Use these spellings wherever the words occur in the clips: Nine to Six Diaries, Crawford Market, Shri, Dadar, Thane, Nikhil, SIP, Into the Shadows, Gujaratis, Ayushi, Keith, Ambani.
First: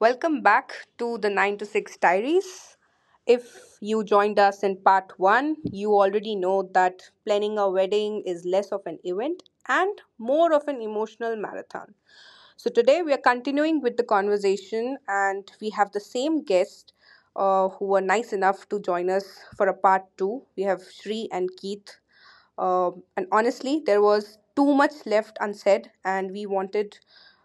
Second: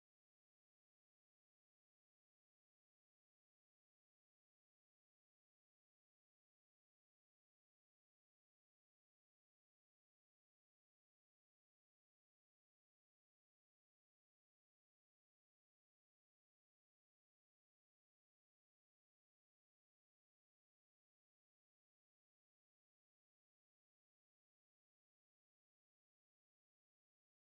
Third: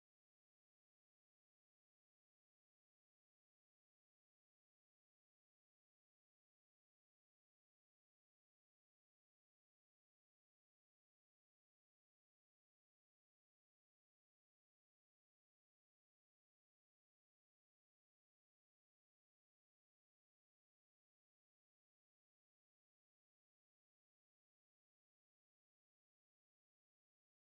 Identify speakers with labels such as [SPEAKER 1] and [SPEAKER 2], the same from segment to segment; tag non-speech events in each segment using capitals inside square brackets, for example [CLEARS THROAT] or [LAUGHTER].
[SPEAKER 1] Welcome back to the 9 to 6 Diaries. If you joined us in part 1, you already know that planning a wedding is less of an event and more of an emotional marathon. So today we are continuing with the conversation and we have the same guest who were nice enough to join us for a part 2. We have Shri and Keith. And honestly, there was too much left unsaid, and we wanted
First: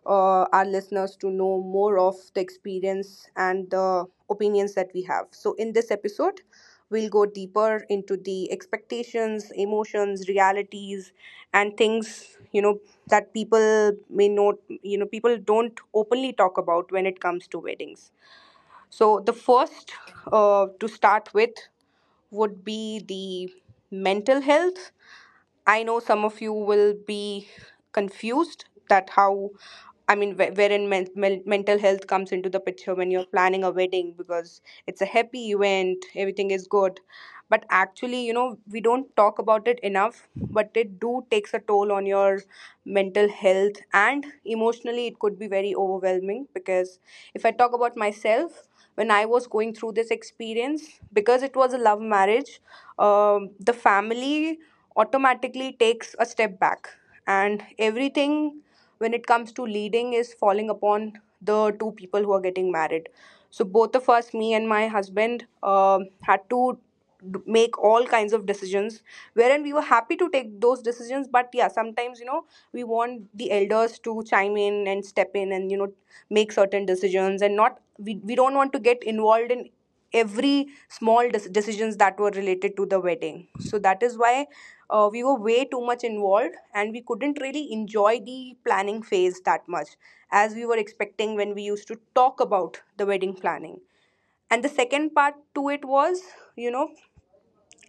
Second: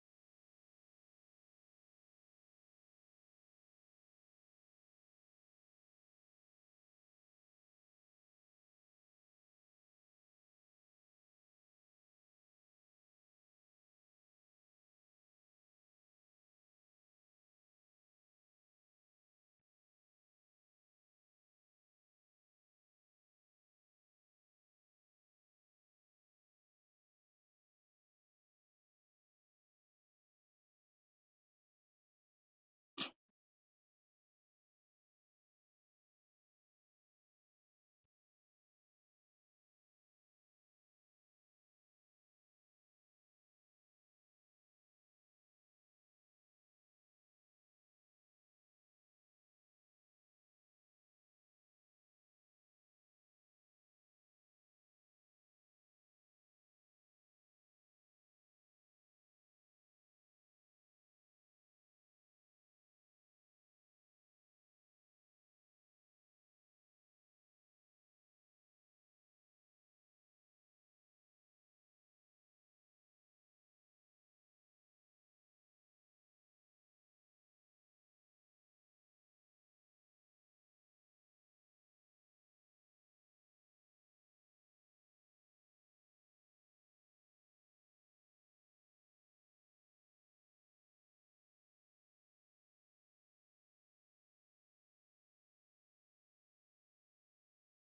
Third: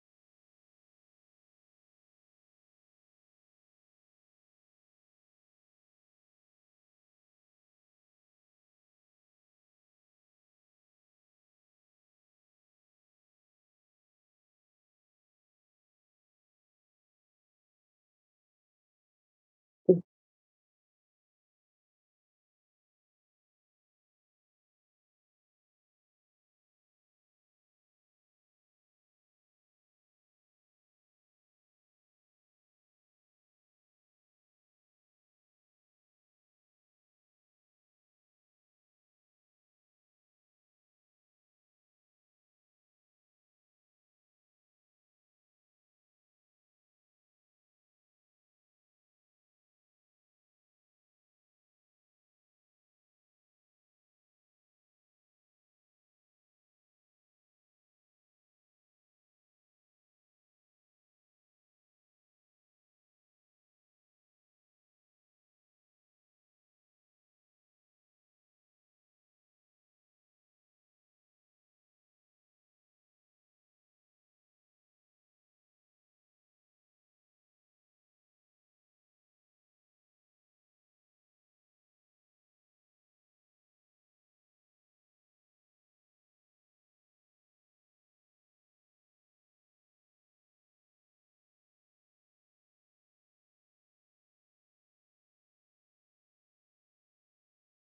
[SPEAKER 1] our listeners to know more of the experience and the opinions that we have. So, in this episode, we'll go deeper into the expectations, emotions, realities, and things, that people may not, people don't openly talk about when it comes to weddings. So, the first, to start with, would be the mental health. I know some of you will be confused that how, I mean, wherein mental health comes into the picture when you're planning a wedding, because it's a happy event, everything is good. But actually, we don't talk about it enough, but it do takes a toll on your mental health, and emotionally it could be very overwhelming, because if I talk about myself, when I was going through this experience, because it was a love marriage, the family automatically takes a step back, and everything when it comes to leading is falling upon the two people who are getting married. So both of us, me and my husband, had to make all kinds of decisions, wherein we were happy to take those decisions, but yeah, sometimes, we want the elders to chime in and step in and, make certain decisions, and not, we don't want to get involved in every small decisions that were related to the wedding. So that is why we were way too much involved and we couldn't really enjoy the planning phase that much as we were expecting when we used to talk about the wedding planning. And the second part to it was, you know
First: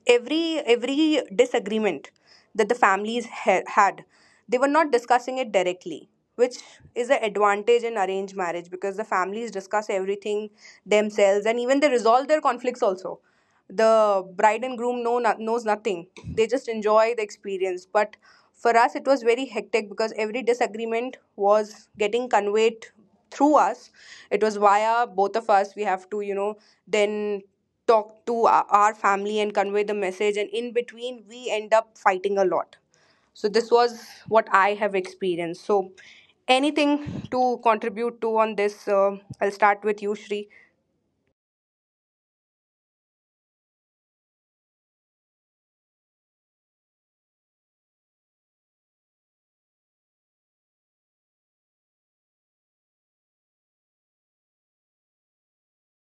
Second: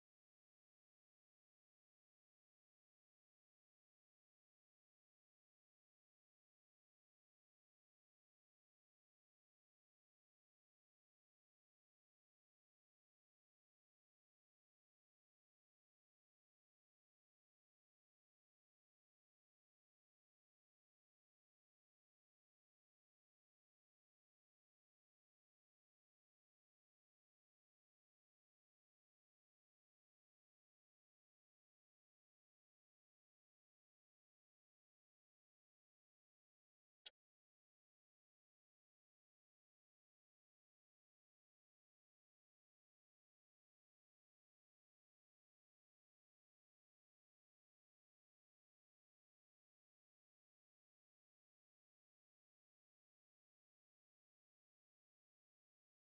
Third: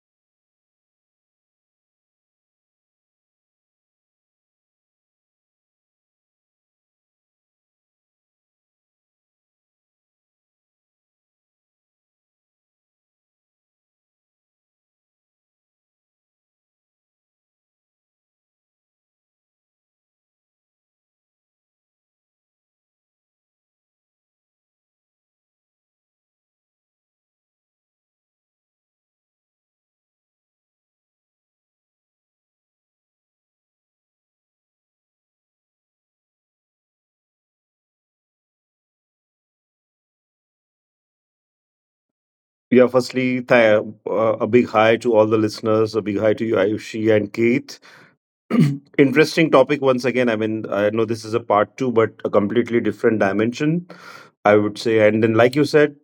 [SPEAKER 1] every disagreement that the families had, they were not discussing it directly, which is an advantage in arranged marriage, because the families discuss everything themselves, and even they resolve their conflicts also. The bride and groom knows nothing, they just enjoy the experience. But for us it was very hectic, because every disagreement was getting conveyed through us. It was via both of us, we have to, then talk to our family and convey the message, and in between we end up fighting a lot. So this was what I have experienced. So, anything to contribute to on this, I'll start with you, Shri.
[SPEAKER 2] Firstly, a big hi to all the listeners, a big hi to you, Ayushi and Keith. [CLEARS THROAT] Interesting topic once again. I know this is a part two, but a completely different dimension, I would say. And then, like you said,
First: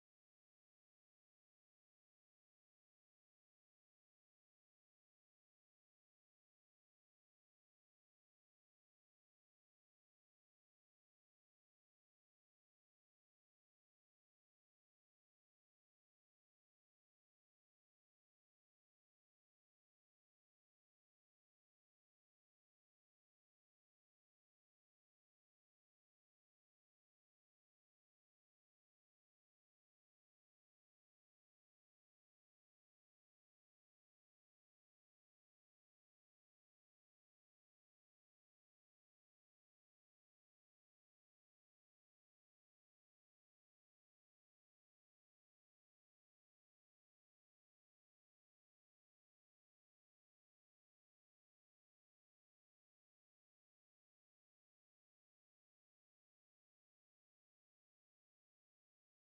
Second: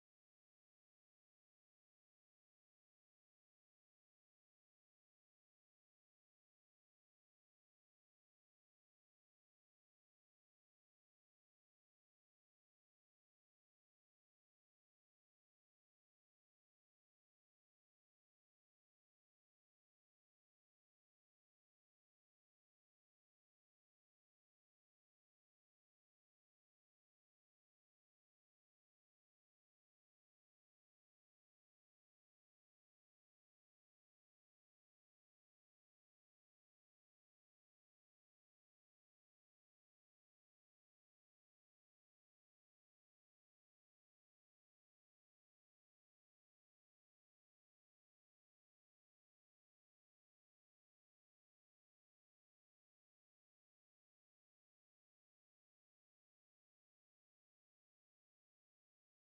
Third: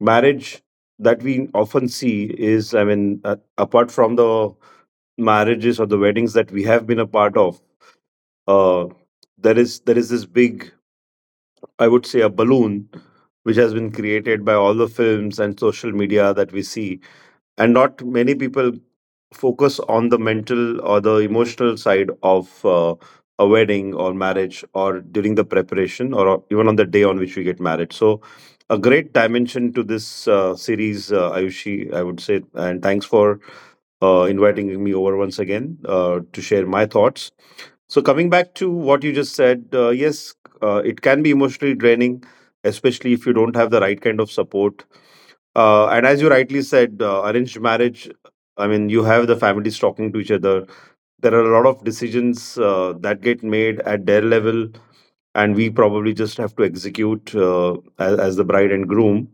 [SPEAKER 2] marriage that we often see is, apart from the marriages or the weddings that we have been a part of, uh, there is this big, I would say, a balloon which has been created by all the films and social media that we see, and not many people focus on the mental or the emotional side of a wedding or marriage, or during the preparation, or even on the day on which we get married. So a great dimension to this series, Ayushi, I would say, and thanks for inviting me over once again, to share my thoughts. So coming back to what you just said, yes, it can be emotionally draining, especially if you don't have the right kind of support. Uh, and as you rightly said, arranged marriage, I mean, you have the families talking to each other. There are a lot of decisions that get made at their level, and we probably just have to execute, as the bride and groom.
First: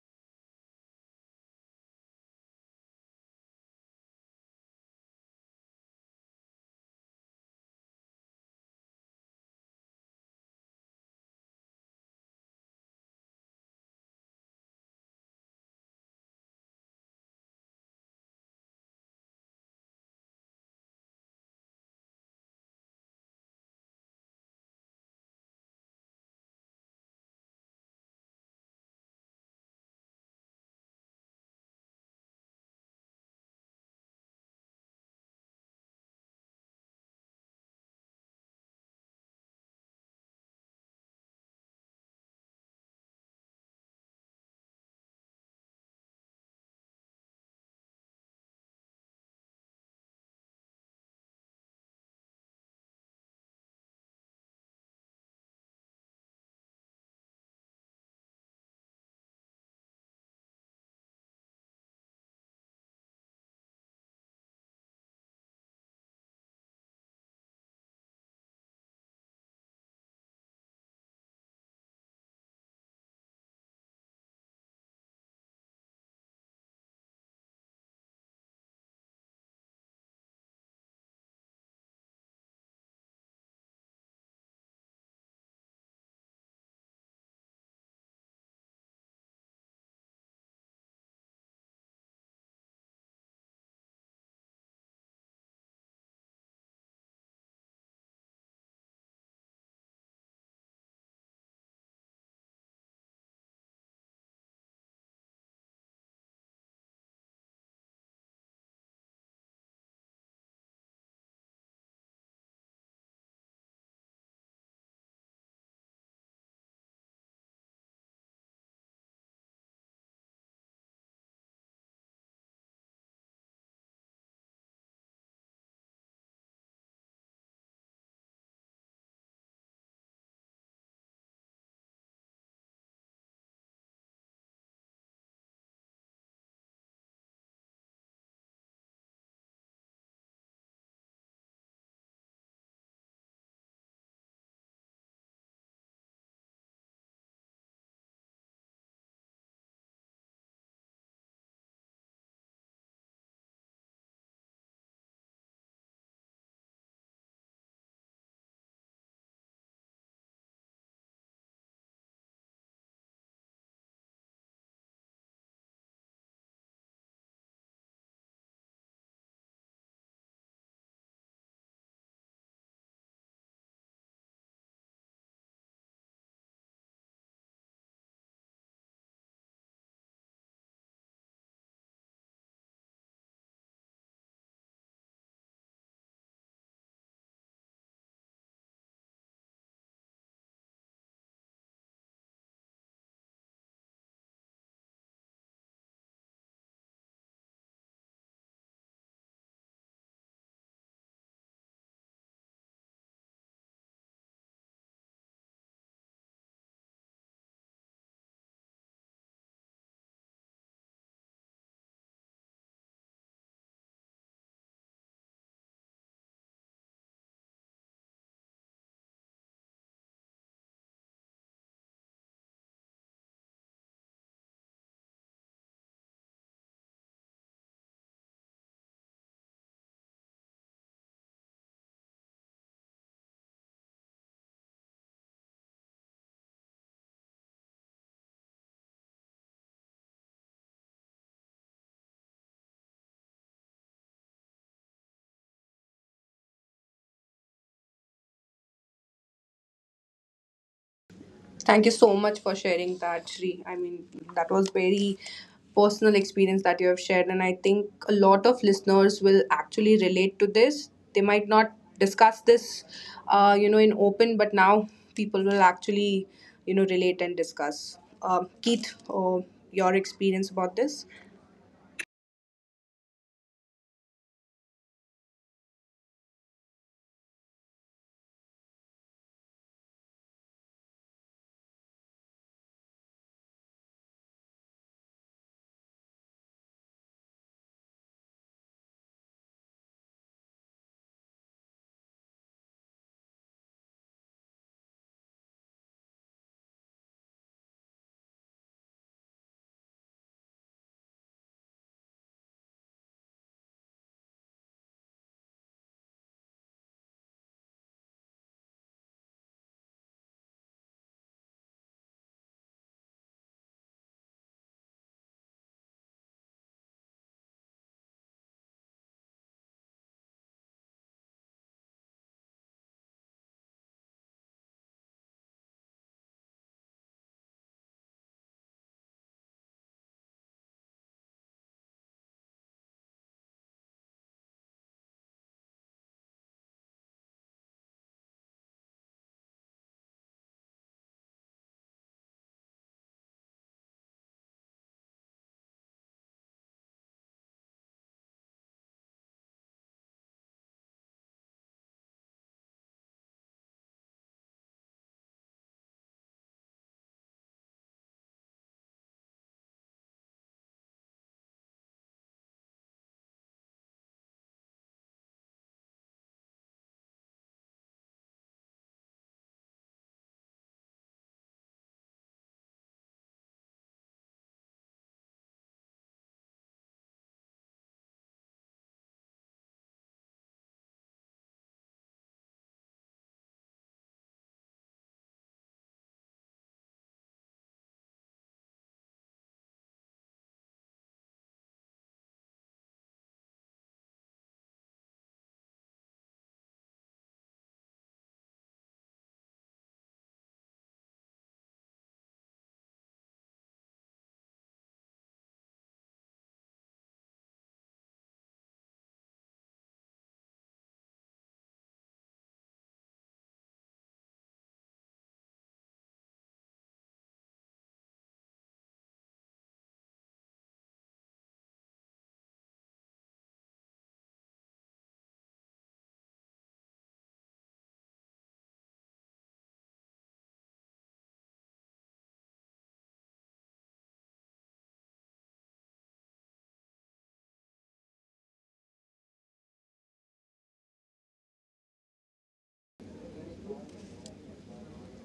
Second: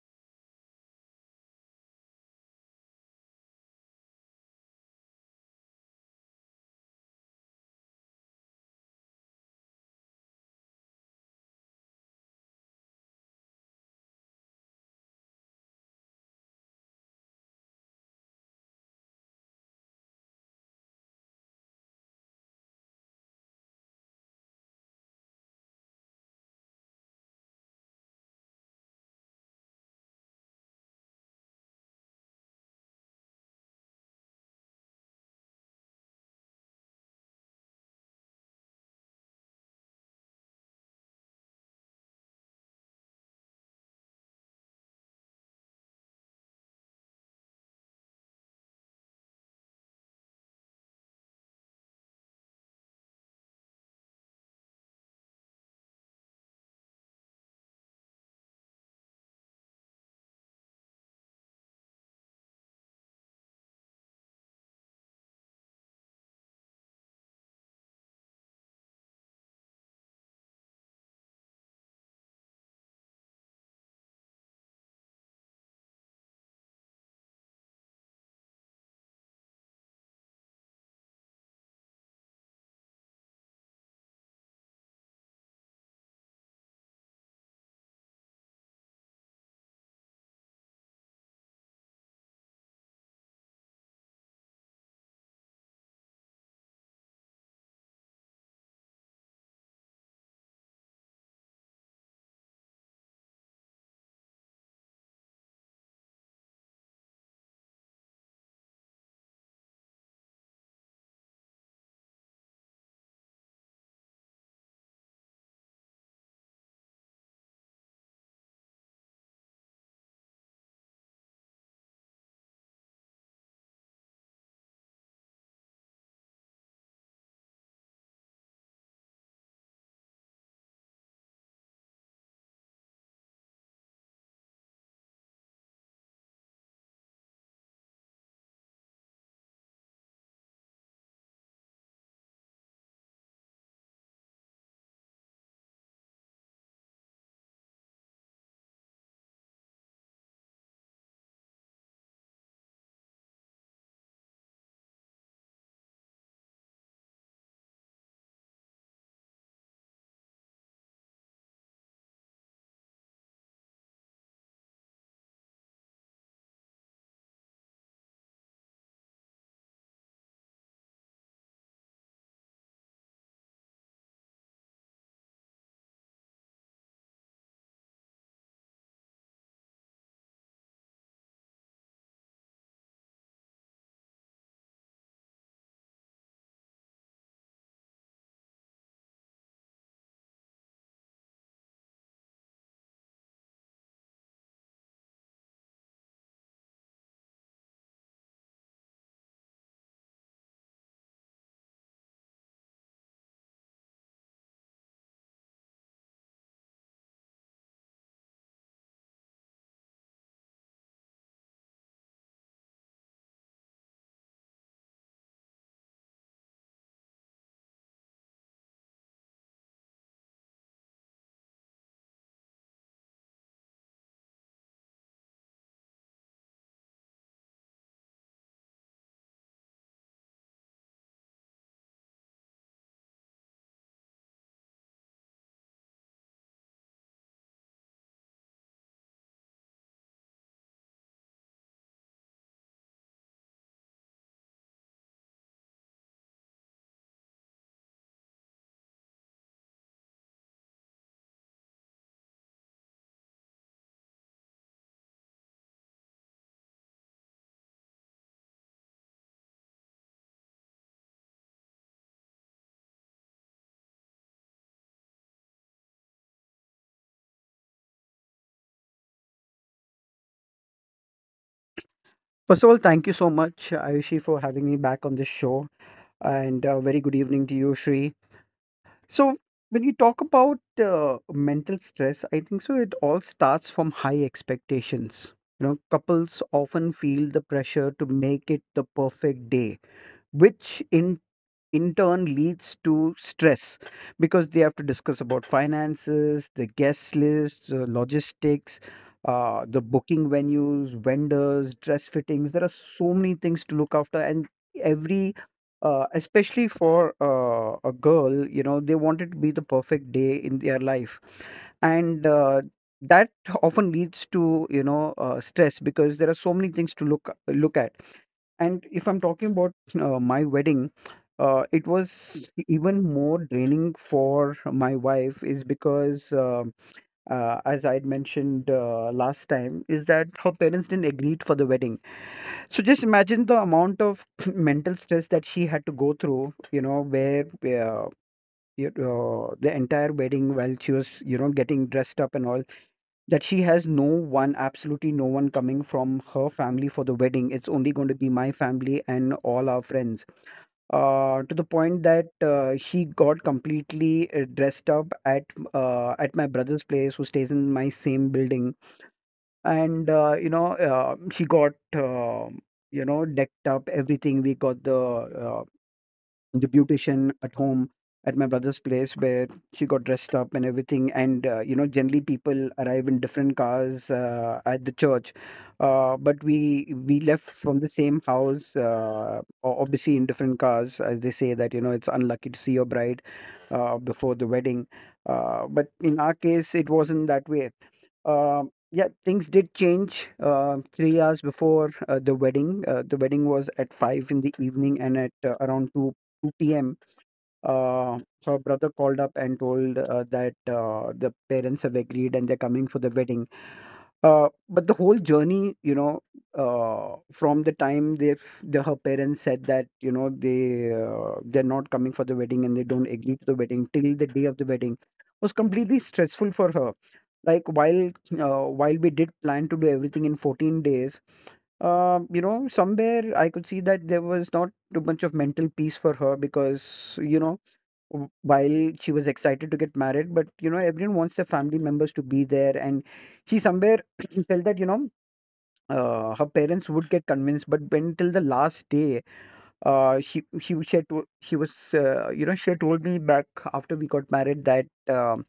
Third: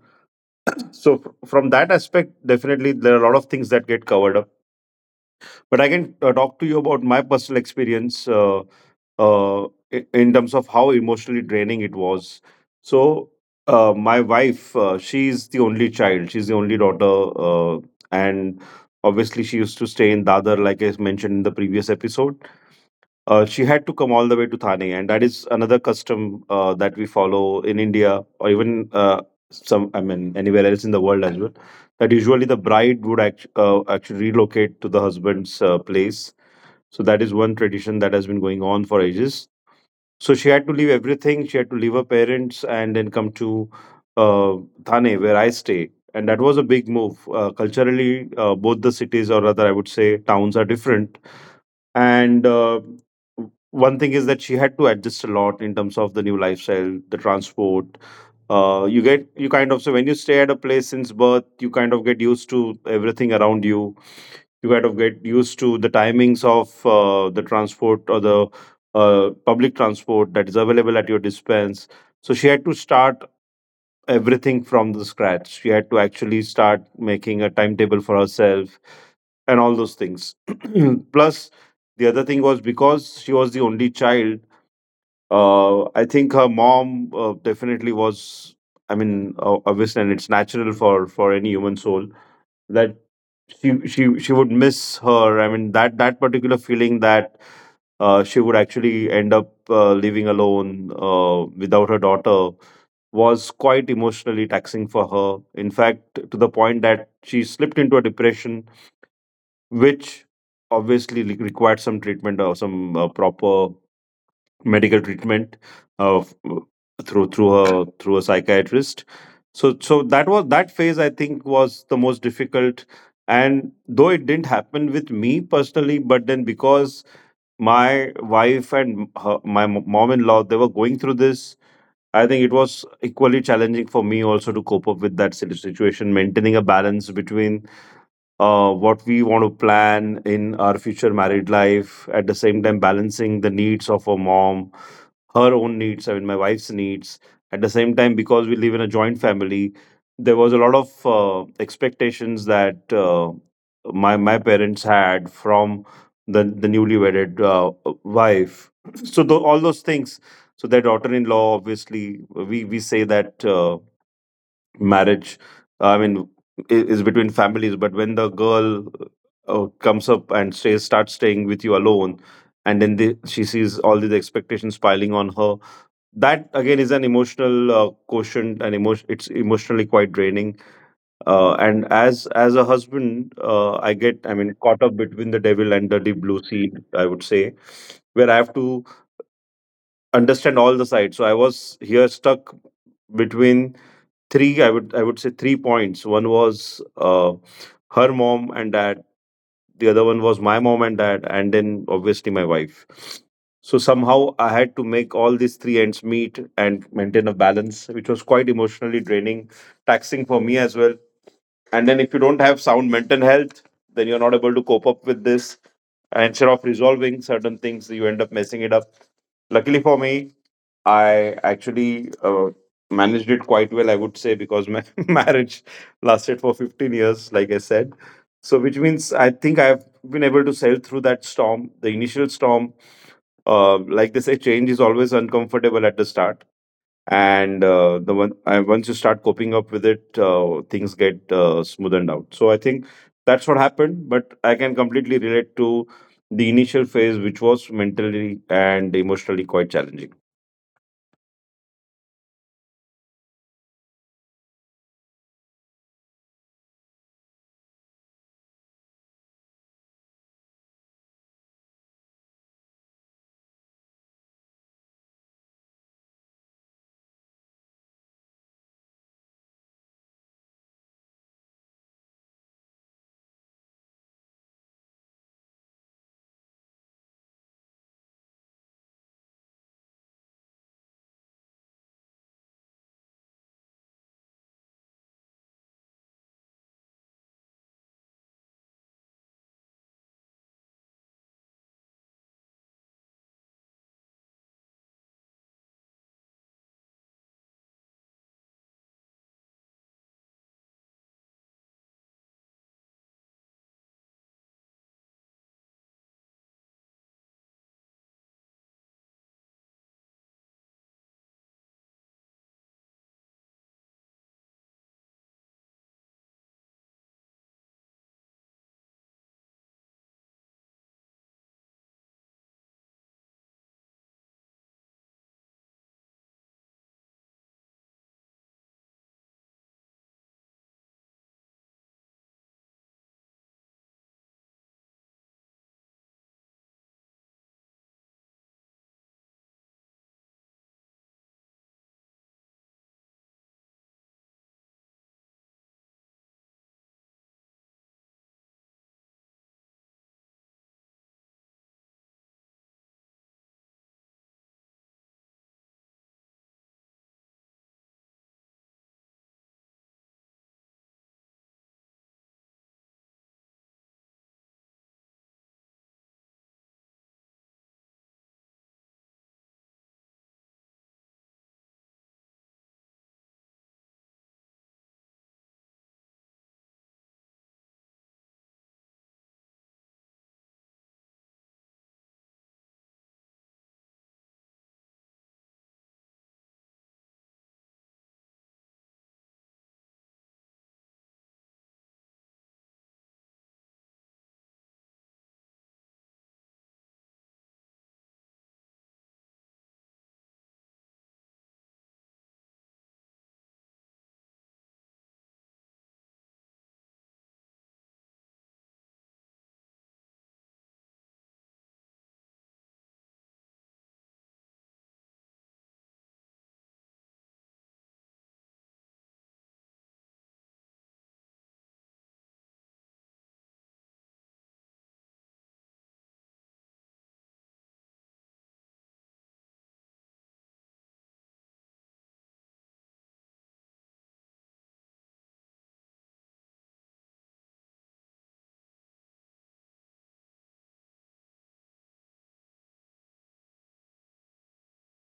[SPEAKER 2] So, from that aspect, definitely there are a lot of things that get covered up. But I can talk to you about my personal experience, uh, in terms of how emotionally draining it was. So, my wife, she's the only child, she's the only daughter, uh, and obviously, she used to stay in Dadar, like I mentioned in the previous episode. She had to come all the way to Thane, and that is another custom that we follow in India, or even some, I mean, anywhere else in the world as well. That usually the bride would actually relocate to the husband's place. So that is one tradition that has been going on for ages. So she had to leave everything. She had to leave her parents and then come to uh, Thane, where I stay. And that was a big move. Culturally, both the cities, or rather, I would say, towns, are different, and one thing is that she had to adjust a lot in terms of the new lifestyle, the transport. Uh, you get you kind of so when you stay at a place since birth, you kind of get used to everything around you. You kind of get used to the timings of the transport, or the public transport that is available at your dispense. So she had to start everything from the scratch. She had to actually start making a timetable for herself and all those things. [CLEARS THROAT] Plus, the other thing was, because she was the only child, I think her mom definitely was. I mean, obviously, and it's natural for any human soul, that she would miss her. I mean, that that particular feeling, that she would actually end up living alone without her daughter, was quite emotionally taxing for her. In fact, to the point that she slipped into a depression which obviously required some treatment, or some proper medical treatment, uh, f- through her, through a psychiatrist. So, so that was, that phase I think was the most difficult. And though it didn't happen with me personally, but then, because my wife and her, my mom in law they were going through this, I think it was equally challenging for me also to cope up with that situation, maintaining a balance between what we want to plan in our future married life, at the same time balancing the needs of our mom, her own needs, I mean, my wife's needs. At the same time, because we live in a joint family, there was a lot of expectations that my parents had from the newly wedded wife. So all those things. So their daughter-in-law, obviously, we say that. Marriage, I mean, is between families, but when the girl comes up and stays starts staying with you alone, and then the, she sees all these expectations piling on her, that again is an emotional quotient, and emotion it's emotionally quite draining. Uh, and as a husband, I get, I mean, caught up between the devil and the deep blue sea, I would say, where I have to understand all the sides. So I was here stuck between three. I would say three points. One was her mom and dad. The other one was my mom and dad, and then obviously my wife. So somehow I had to make all these three ends meet and maintain a balance, which was quite emotionally draining, taxing for me as well. And then if you don't have sound mental health, then you're not able to cope up with this. And instead of resolving certain things, you end up messing it up. Luckily for me, I actually managed it quite well, I would say, because my [LAUGHS] marriage lasted for 15 years, like I said. So, which means I think I've been able to sail through that storm, the initial storm. Like they say, change is always uncomfortable at the start, and the one once you start coping up with it, things get smoothened out. So I think that's what happened. But I can completely relate to the initial phase, which was mentally and emotionally quite challenging.
[SPEAKER 1] Thank you so much for sharing that, Shri. I mean, that was very personal experience that you have shared, and I think a lot of listeners will actually relate to this. They might not discuss this, in open, but now people will actually, relate and discuss. Keith, your experience about this?
[SPEAKER 3] First of all, thank you so much, Ayushi, for having me back on this show. And a very good evening to you, Shri. So, when you talk about mental stress, I think so it all starts from high expectations. You know, couples often feel the pressure to make it the perfect day, which in turn leads to stress because they have to discuss about finances, the guest list, logistics, the booking venues, vendors, dress fittings. There are so many things to look after, and every especially for a girl, you know, they want it to be the perfect day in their life, and that often leads to you know stress because there are so many things to look at. And if I'm talking about my wedding, it was even more draining for my wife, is because, as I had mentioned last time, is that her parents didn't agree for the wedding. So just imagine the amount of [CLEARS THROAT] mental stress that she had to go through, you know, where the entire wedding while she was, you know, getting dressed up and all that she has no one, absolutely no one coming from her family for the wedding. It's only going to be my family and all our friends. To the point that she got completely dressed up at my brother's place, who stays in my same building, and she got decked up everything. We got the beautician at home at my brother's place where she got dressed up and everything. And you know, generally people arrive in different cars at the church, but we left from the same house, obviously in different cars, as they say that you know it's unlucky to see your bride before the wedding, but in our case it wasn't that way. Yeah, things did change. 3 hours before the wedding was at five in the evening, and at around two p.m., uh, her brother called up and told that the parents have agreed and they're coming for the wedding. But the whole journey, you know, from the time her parents said that you know they're not coming for the wedding and they don't agree to the wedding till the day of the wedding was completely stressful for her. Like while we did plan to do everything in 14 days, you know, somewhere I could see that there was not too much of mental peace for her, because you know while she was excited to get married, but you know everyone wants their family members to be there. And she somewhere [CLEARS THROAT] felt that you know her parents would get convinced, but when till the last day she had told, she was you know, she had told me back after we got married that um,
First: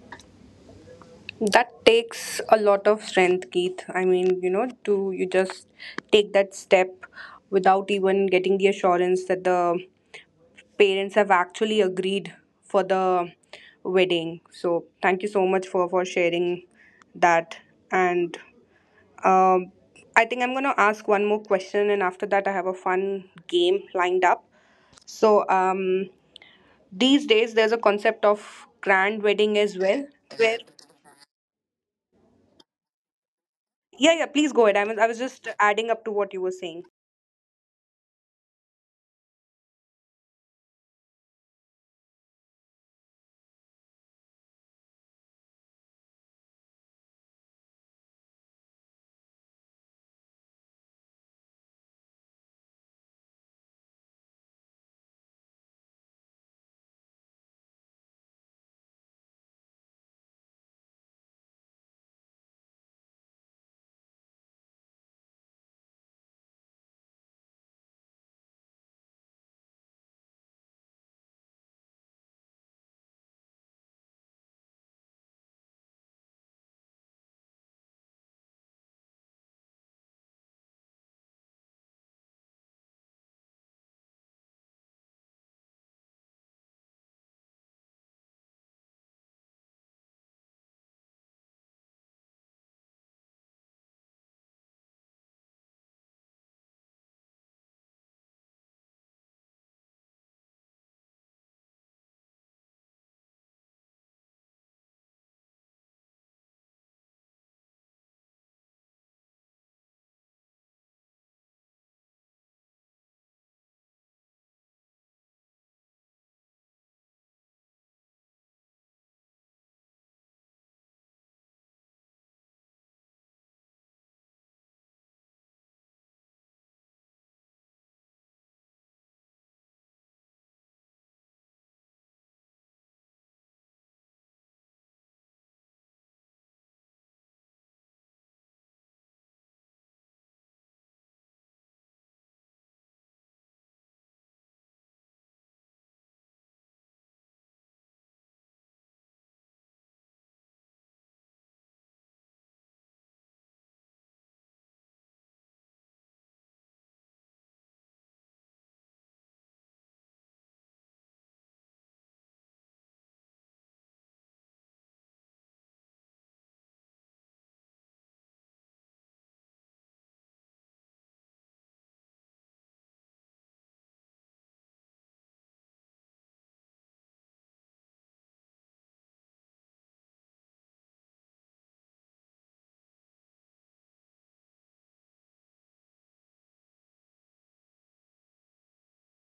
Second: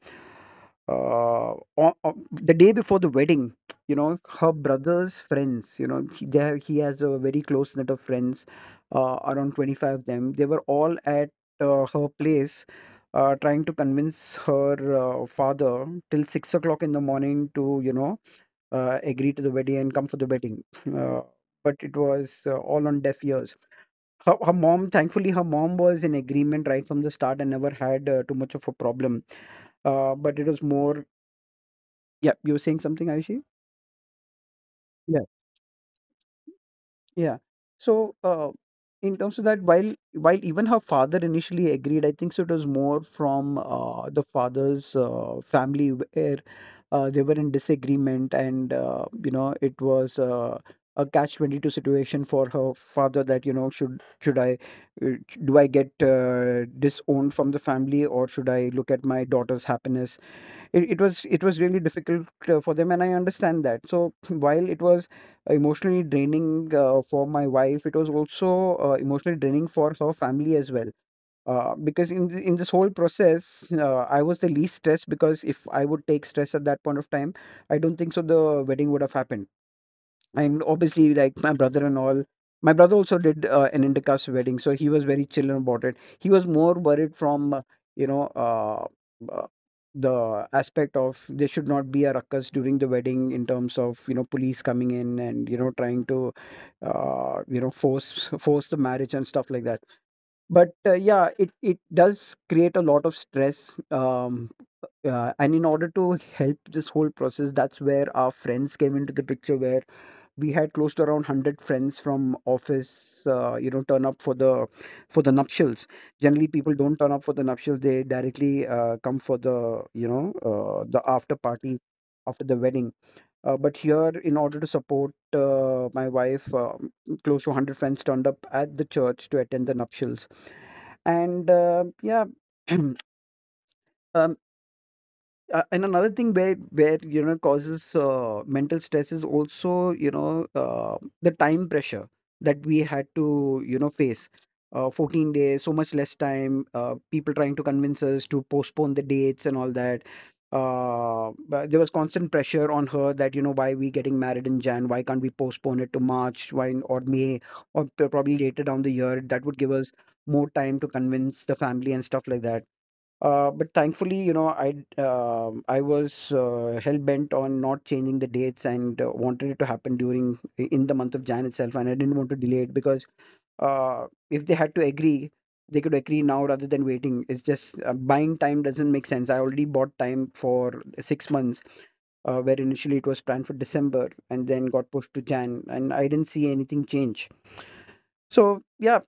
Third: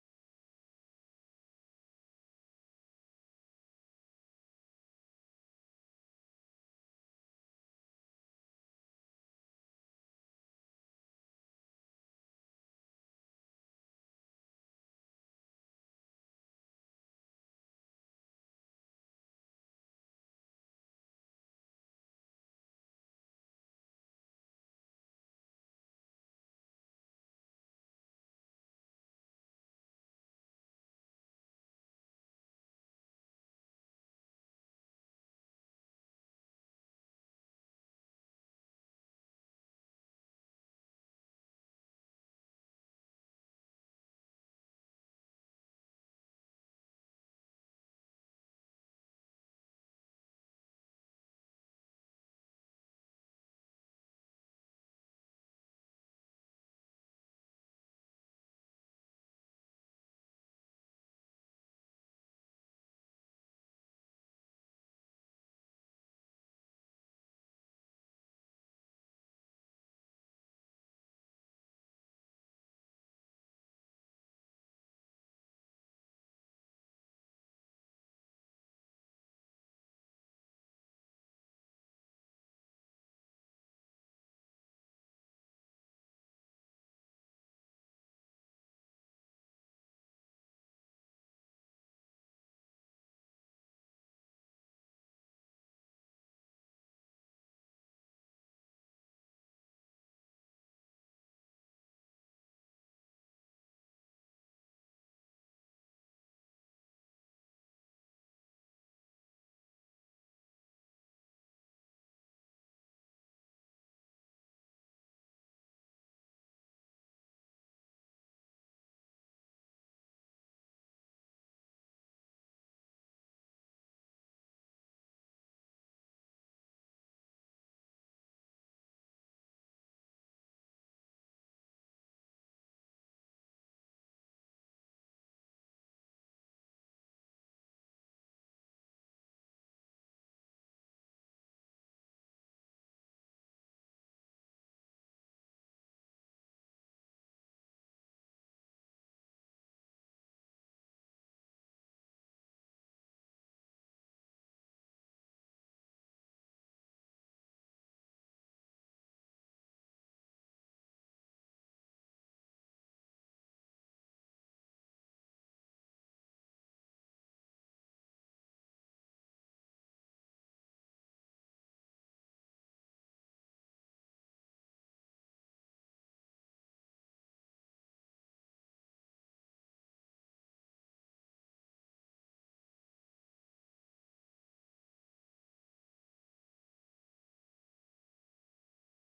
[SPEAKER 3] uh,
[SPEAKER 1] That
[SPEAKER 3] on
[SPEAKER 1] takes
[SPEAKER 3] the
[SPEAKER 1] a
[SPEAKER 3] day
[SPEAKER 1] lot
[SPEAKER 3] before
[SPEAKER 1] of
[SPEAKER 3] the
[SPEAKER 1] strength,
[SPEAKER 3] wedding,
[SPEAKER 1] Keith.
[SPEAKER 3] you
[SPEAKER 1] I
[SPEAKER 3] know,
[SPEAKER 1] mean,
[SPEAKER 3] her
[SPEAKER 1] to
[SPEAKER 3] brother's
[SPEAKER 1] you just
[SPEAKER 3] friends, you know,
[SPEAKER 1] take that
[SPEAKER 3] he has
[SPEAKER 1] step
[SPEAKER 3] a very close
[SPEAKER 1] without
[SPEAKER 3] net of
[SPEAKER 1] even
[SPEAKER 3] friends,
[SPEAKER 1] getting the assurance that
[SPEAKER 3] around
[SPEAKER 1] the
[SPEAKER 3] 25 of them. They were all
[SPEAKER 1] parents
[SPEAKER 3] at
[SPEAKER 1] have actually
[SPEAKER 3] her
[SPEAKER 1] agreed
[SPEAKER 3] place
[SPEAKER 1] for the
[SPEAKER 3] trying to convince
[SPEAKER 1] wedding. So thank
[SPEAKER 3] her
[SPEAKER 1] you so much
[SPEAKER 3] father
[SPEAKER 1] for
[SPEAKER 3] till 6
[SPEAKER 1] sharing
[SPEAKER 3] o'clock in the morning
[SPEAKER 1] that.
[SPEAKER 3] to, you know,
[SPEAKER 1] And,
[SPEAKER 3] agree to the
[SPEAKER 1] um,
[SPEAKER 3] wedding and come for
[SPEAKER 1] I
[SPEAKER 3] the
[SPEAKER 1] think I'm
[SPEAKER 3] wedding.
[SPEAKER 1] gonna ask
[SPEAKER 3] Uh,
[SPEAKER 1] one more
[SPEAKER 3] but
[SPEAKER 1] question,
[SPEAKER 3] it
[SPEAKER 1] and after
[SPEAKER 3] was
[SPEAKER 1] that, I have a
[SPEAKER 3] all on deaf
[SPEAKER 1] fun
[SPEAKER 3] ears.
[SPEAKER 1] game lined
[SPEAKER 3] her,
[SPEAKER 1] up.
[SPEAKER 3] her mom, thankfully her
[SPEAKER 1] So,
[SPEAKER 3] mom was in agreement right from the
[SPEAKER 1] these
[SPEAKER 3] start and
[SPEAKER 1] days, there's
[SPEAKER 3] never
[SPEAKER 1] a
[SPEAKER 3] had
[SPEAKER 1] concept
[SPEAKER 3] too much
[SPEAKER 1] of
[SPEAKER 3] of a
[SPEAKER 1] grand
[SPEAKER 3] problem.
[SPEAKER 1] wedding as well.
[SPEAKER 3] But it
[SPEAKER 1] Where,
[SPEAKER 3] was more, yeah, you were saying something, Aishi?
[SPEAKER 1] yeah, yeah, please go ahead. I was
[SPEAKER 3] Yeah.
[SPEAKER 1] just adding up to what you were saying.
[SPEAKER 3] yeah so in terms of that, while even her father initially agreed, I think so it was more from the father's family. Uh, they were in disagreement and you know it was a catch 22 situation for her father, that you know should I uh, do I get disowned from the family or should I look at my daughter's happiness? It was, it was really difficult for them, and I understand that. So [CLEARS THROAT] while it was emotionally draining for my wife, it was also emotionally draining for her family as well, because in this whole process, I was the least stressed, because if I would take stress at that point of time, I don't think so the wedding would have happened. And obviously, like my brother and all, my brother also did an intercaste wedding, so he was very chill about it. He was more worried from you know uh, uh, the aspect of, there should not be a ruckus during the wedding in terms of you know police coming in and you know trying to you know force the marriage and stuff like that. But, yeah, it does create a lot of stress. And in order to help this whole process, that's where our friends came into the picture, where we had close to around 100 friends from office, you know, turn up for the nuptials. Generally, people don't turn up for the nuptials. They directly, come for the, you know, the after party after the wedding. But here, in order to support my wife, close to 100 friends turned up at the church to attend the nuptials. And yeah. [CLEARS THROAT] um, and another thing where you know causes mental stress is also you know the time pressure that we had to you know face. 14 days, so much less time. People trying to convince us to postpone the dates and all that. But there was constant pressure on her that you know why we getting married in Jan? Why can't we postpone it to March? Or May probably later down the year? That would give us more time to convince the family and stuff like that. But thankfully, you know, I was hell bent on not changing the dates and wanted it to happen during in the month of Jan itself, and I didn't want to delay it because if they had to agree, they could agree now rather than waiting. It's just buying time doesn't make sense. I already bought time for 6 months, where initially it was planned for December and then got pushed to Jan, and I didn't see anything change. So yeah,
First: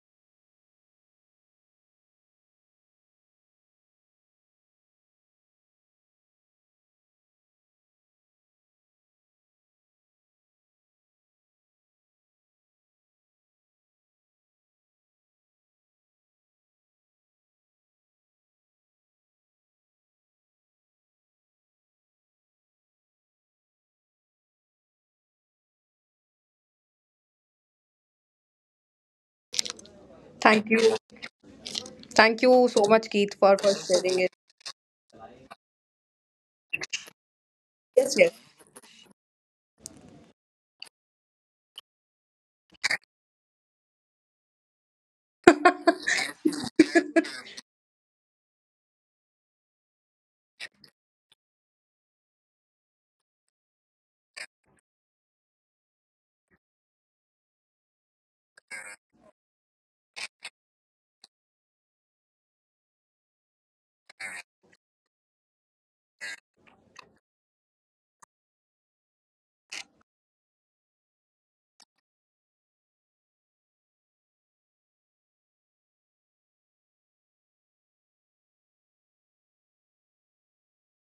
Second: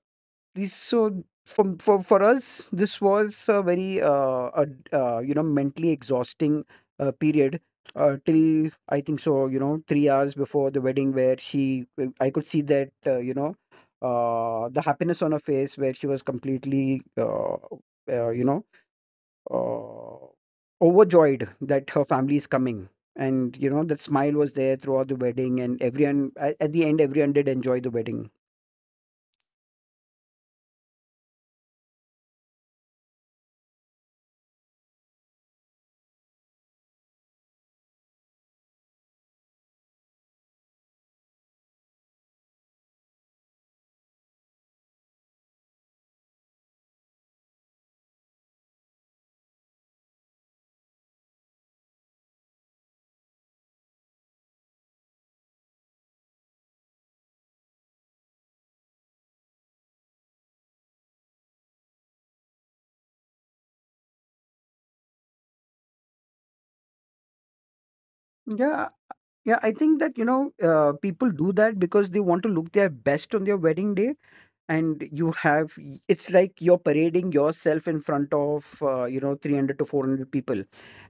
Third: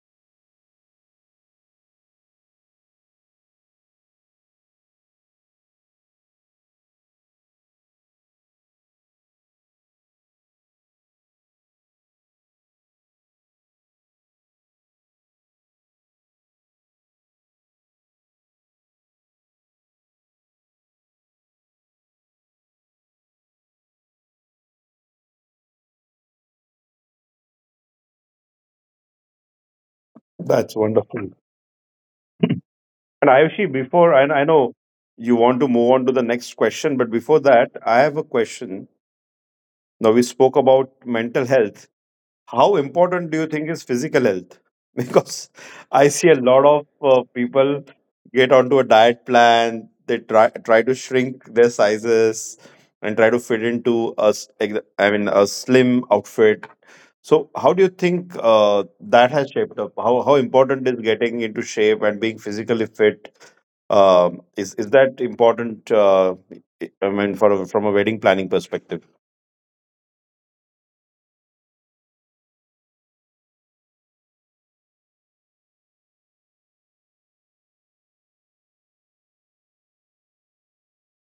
[SPEAKER 3] this- So from for us, this was a very you know, mentally exhausting period till I think so you know 3 hours before the wedding, where she I could see that the happiness on her face, where she was completely uh, you know overjoyed that her family is coming. And you know that smile was there throughout the wedding, and everyone at the end, everyone did enjoy the wedding.
[SPEAKER 1] Thank
[SPEAKER 2] That's
[SPEAKER 1] you,
[SPEAKER 2] wonderful.
[SPEAKER 1] thank you so much,
[SPEAKER 2] And
[SPEAKER 1] Keith, for
[SPEAKER 2] Ayushi,
[SPEAKER 1] for
[SPEAKER 2] before,
[SPEAKER 1] sharing it.
[SPEAKER 2] and I know you want to move on to the next question, but before that I
[SPEAKER 1] Yes,
[SPEAKER 2] have a
[SPEAKER 1] yes.
[SPEAKER 2] question. Now we spoke about mental health. How important do you think is physical health? [LAUGHS] Because I
[SPEAKER 1] [LAUGHS]
[SPEAKER 2] see a lot of people get onto a diet plan. They try to shrink their sizes and try to fit into a, I mean, a slim outfit. So, how do you think that has shaped up? How important is getting into shape and being physically fit? Is that important? I mean, from a wedding planning perspective.
[SPEAKER 3] Yeah. Yeah, I think that, you know, people do that because they want to look their best on their wedding day. And you have, it's like you're parading yourself in front of, you know, 300 to 400 people.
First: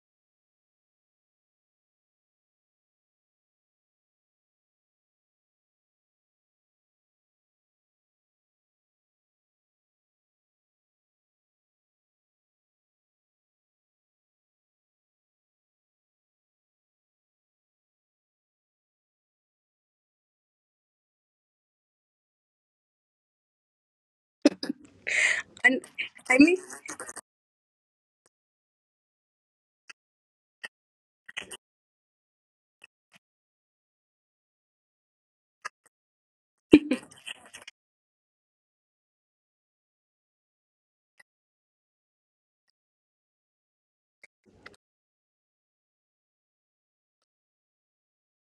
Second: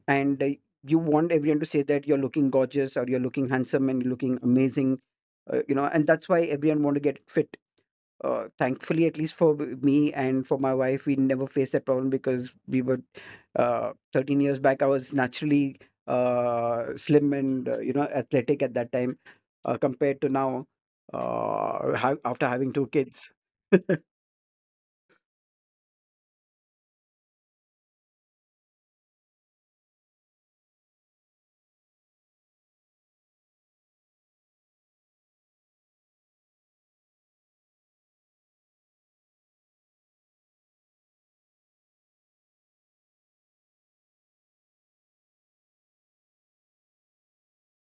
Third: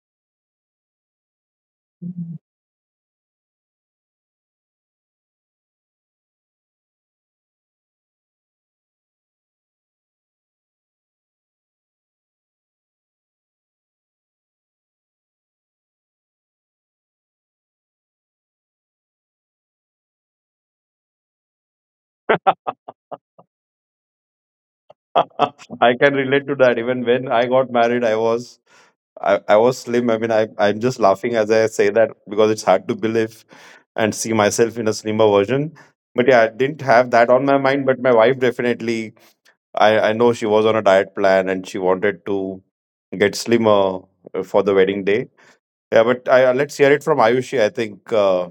[SPEAKER 3] And you want everyone to say that you're looking gorgeous or you're looking handsome and you're looking amazing, you know, and that's why everyone want to get fit. Thankfully, at least for me and for my wife, we never faced that problem because we were 13 years back. I was naturally slim and you know athletic at that time, compared to now,
[SPEAKER 2] [LAUGHS]
[SPEAKER 3] after having two kids. [LAUGHS]
[SPEAKER 2] [LAUGHS]
[SPEAKER 1] And
[SPEAKER 2] I can
[SPEAKER 1] I
[SPEAKER 2] relate to
[SPEAKER 1] mean,
[SPEAKER 2] that. Even when I got married, I was, I was slim. I mean, I'm just laughing as I say that because it's hard to believe and see myself in a slimmer version. But yeah, I didn't have that on my mind. But my wife definitely, I know she was on a diet plan and she wanted to get slimmer for the wedding day. Yeah, but let's hear it from Ayushi. I think uh,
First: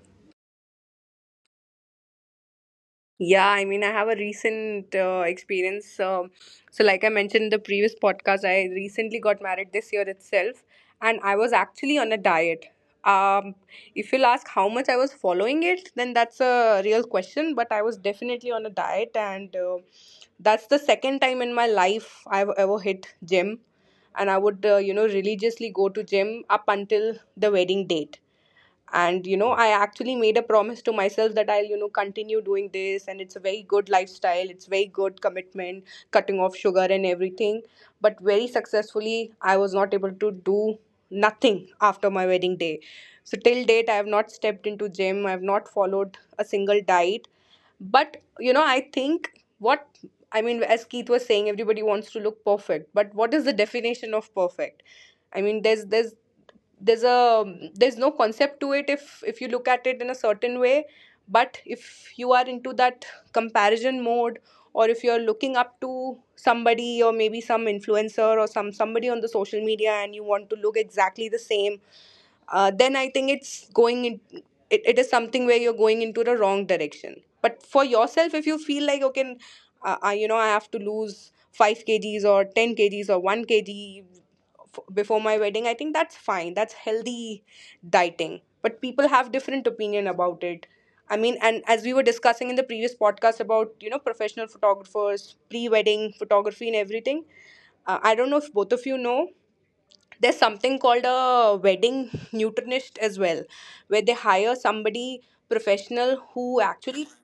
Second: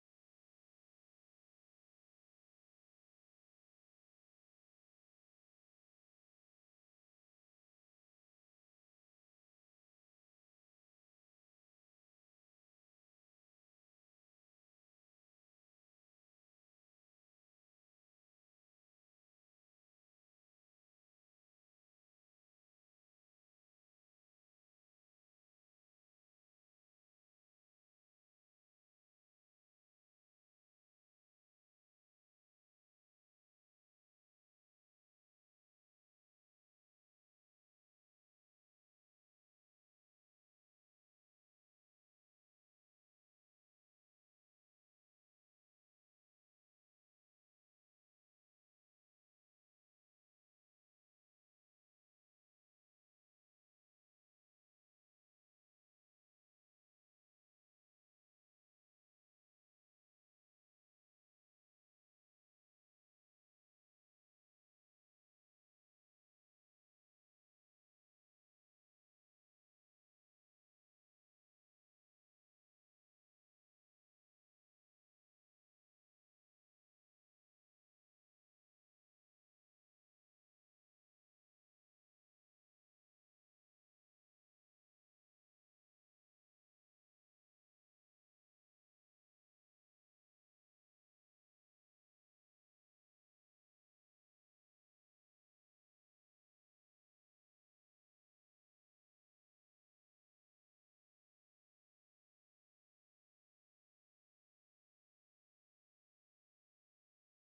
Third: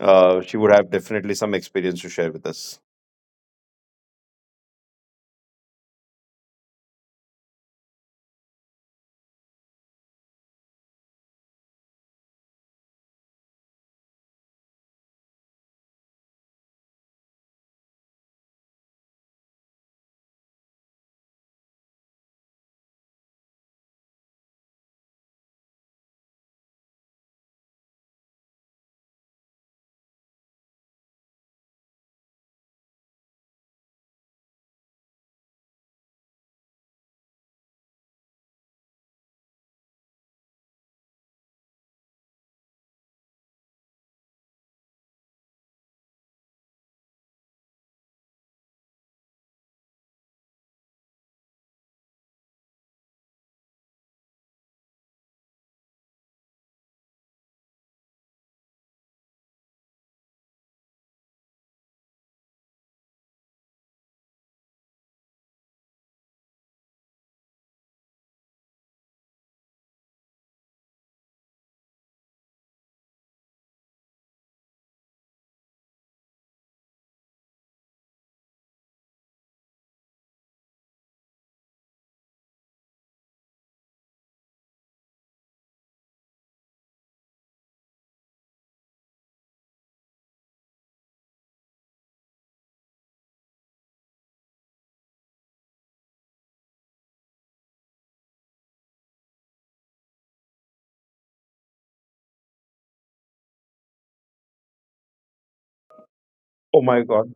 [SPEAKER 2] uh, she would have definitely some experience to share with us.
[SPEAKER 1] yeah, I mean, I have a recent experience. So, like I mentioned in the previous podcast, I recently got married this year itself, and I was actually on a diet. Um, if you'll ask how much I was following it, then that's a real question, but I was definitely on a diet, and that's the second time in my life I've ever hit gym. And I would, religiously go to gym up until the wedding date, and, I actually made a promise to myself that I'll, continue doing this, and it's a very good lifestyle, it's very good commitment, cutting off sugar and everything, but very successfully I was not able to do nothing after my wedding day. So till date I have not stepped into gym, I have not followed a single diet. But, I think what I mean, as Keith was saying, everybody wants to look perfect. But what is the definition of perfect? I mean, there's a there's no concept to it, if you look at it in a certain way. But if you are into that comparison mode, or if you're looking up to somebody, or maybe some influencer or somebody on the social media, and you want to look exactly the same, then I think it's going in, it is something where you're going into the wrong direction. But for yourself, if you feel like, okay, I have to lose 5 kgs or 10 kgs or 1 kg before my wedding, I think that's fine. That's healthy dieting. But people have different opinion about it. I mean, and as we were discussing in the previous podcast about, professional photographers, pre-wedding photography and everything, I don't know if both of you know, there's something called a wedding nutritionist as well, where they hire somebody professional who
[SPEAKER 2] Oh my
[SPEAKER 1] actually,
[SPEAKER 2] God.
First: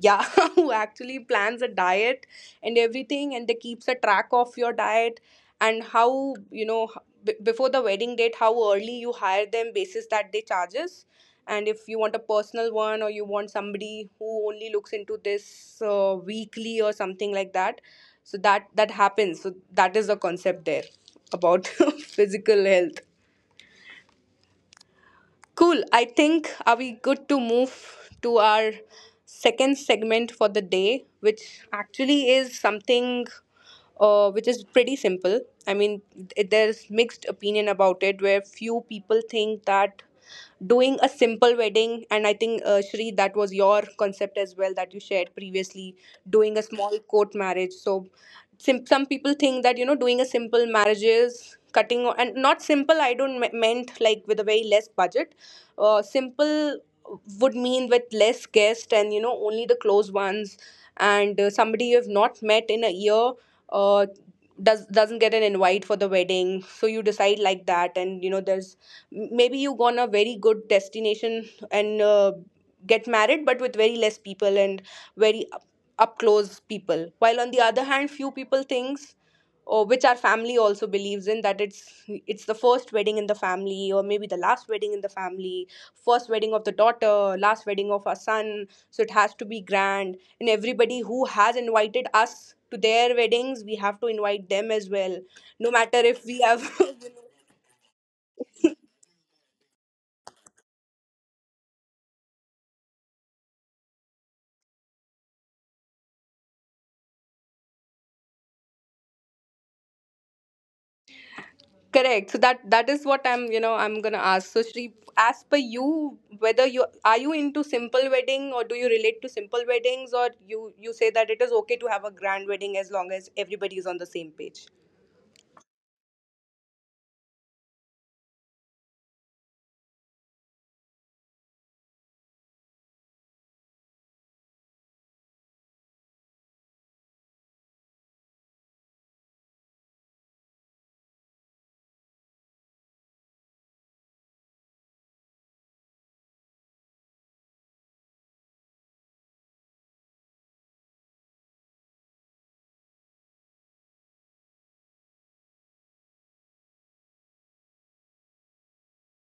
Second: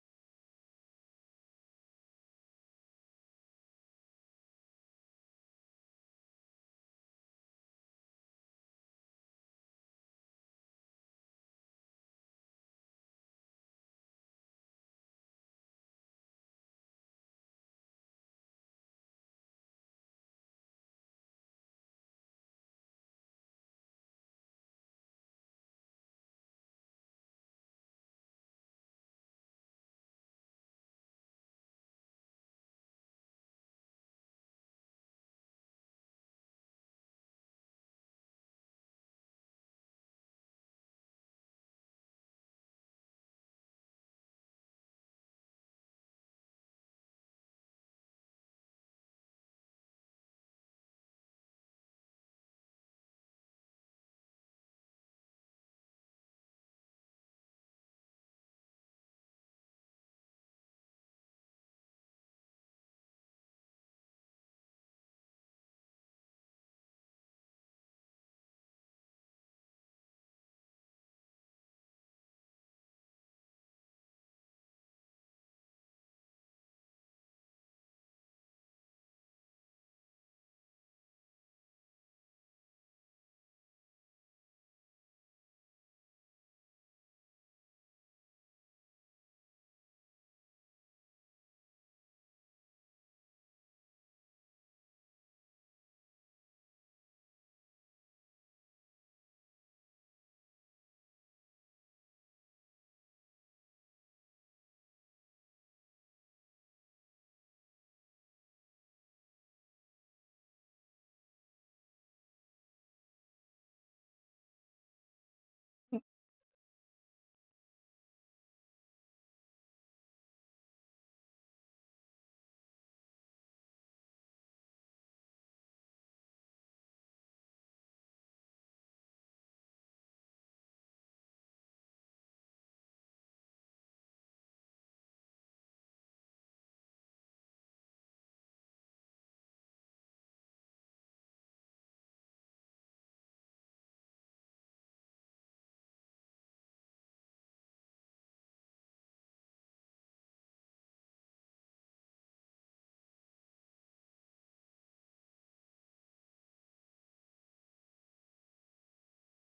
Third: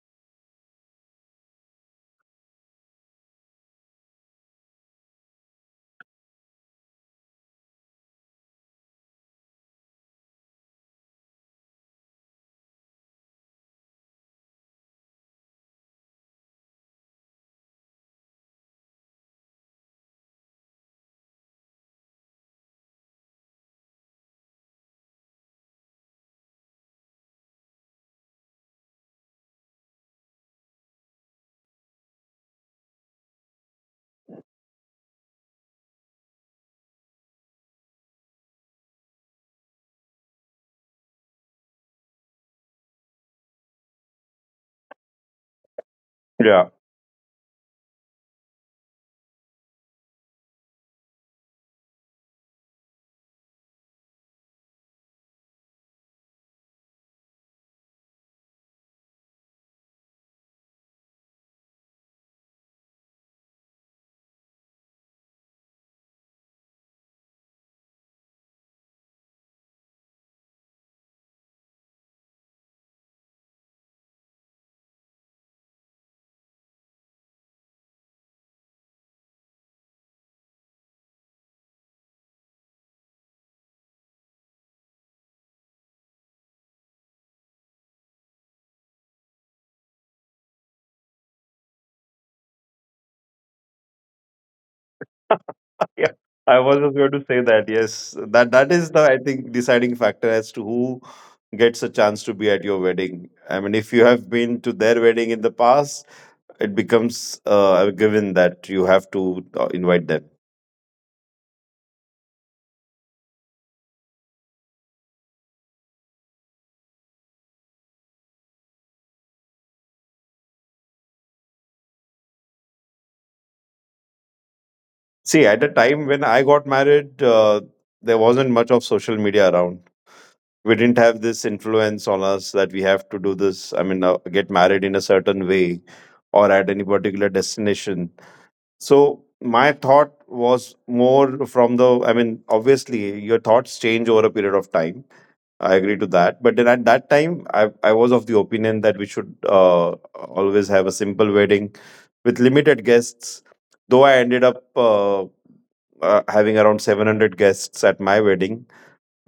[SPEAKER 1] yeah, [LAUGHS] who actually plans a diet and everything, and they keeps a track of your diet, and how, before the wedding date, how early you hire them, basis that they charges, and if you want a personal one or you want somebody who only looks into this, weekly or something like that. So that that happens, so that is the concept there about [LAUGHS] physical health. Cool. I think, are we good to move to our second segment for the day, which actually is something which is pretty simple. I mean, there's mixed opinion about it, where few people think that doing a simple wedding, and I think, Shri, that was your concept as well that you shared previously, doing a
[SPEAKER 2] Yeah.
[SPEAKER 1] small court marriage. So, some people think that, doing a simple marriage is cutting and not simple. I don't meant like with a very less budget, simple would mean with less guests, and, only the close ones, and somebody you have not met in a year, uh, doesn't get an invite for the wedding, so you decide like that, and, there's maybe you go on a very good destination, and, get married but with very less people and very up close people, while on the other hand few people thinks, or which our family also believes in, that it's the first wedding in the family, or maybe the last wedding in the family, first wedding of the daughter, last wedding of our son. So it has to be grand. And everybody who has invited us to their weddings, we have to invite them as well. No
[SPEAKER 2] [LAUGHS]
[SPEAKER 1] matter
[SPEAKER 2] Yeah,
[SPEAKER 1] if we
[SPEAKER 2] I
[SPEAKER 1] have.
[SPEAKER 2] was just going to say that. Yes, that that is the, I think, deciding factor as to who gets a chance to be at your wedding. I mean, if you have been to their wedding in the past, it becomes a given that you have to invite them.
[SPEAKER 1] [LAUGHS] Correct. So that is what I'm you know I'm gonna ask. So Shri, as per you, whether you into simple wedding, or do you relate to simple weddings, or you say that it is okay to have a grand wedding as long as everybody is on the same page.
[SPEAKER 2] See, at the time when I got married, there wasn't much of social media around. We didn't have this influence on us that we have to do this. I mean, get married in a certain way or at any particular destination. So my thought was more from the, I mean, obviously your thoughts change over a period of time. I agree to that. But then at that time, I was of the opinion that we should always have a simple wedding with limited guests. Though I ended up having around 700 guests at my wedding,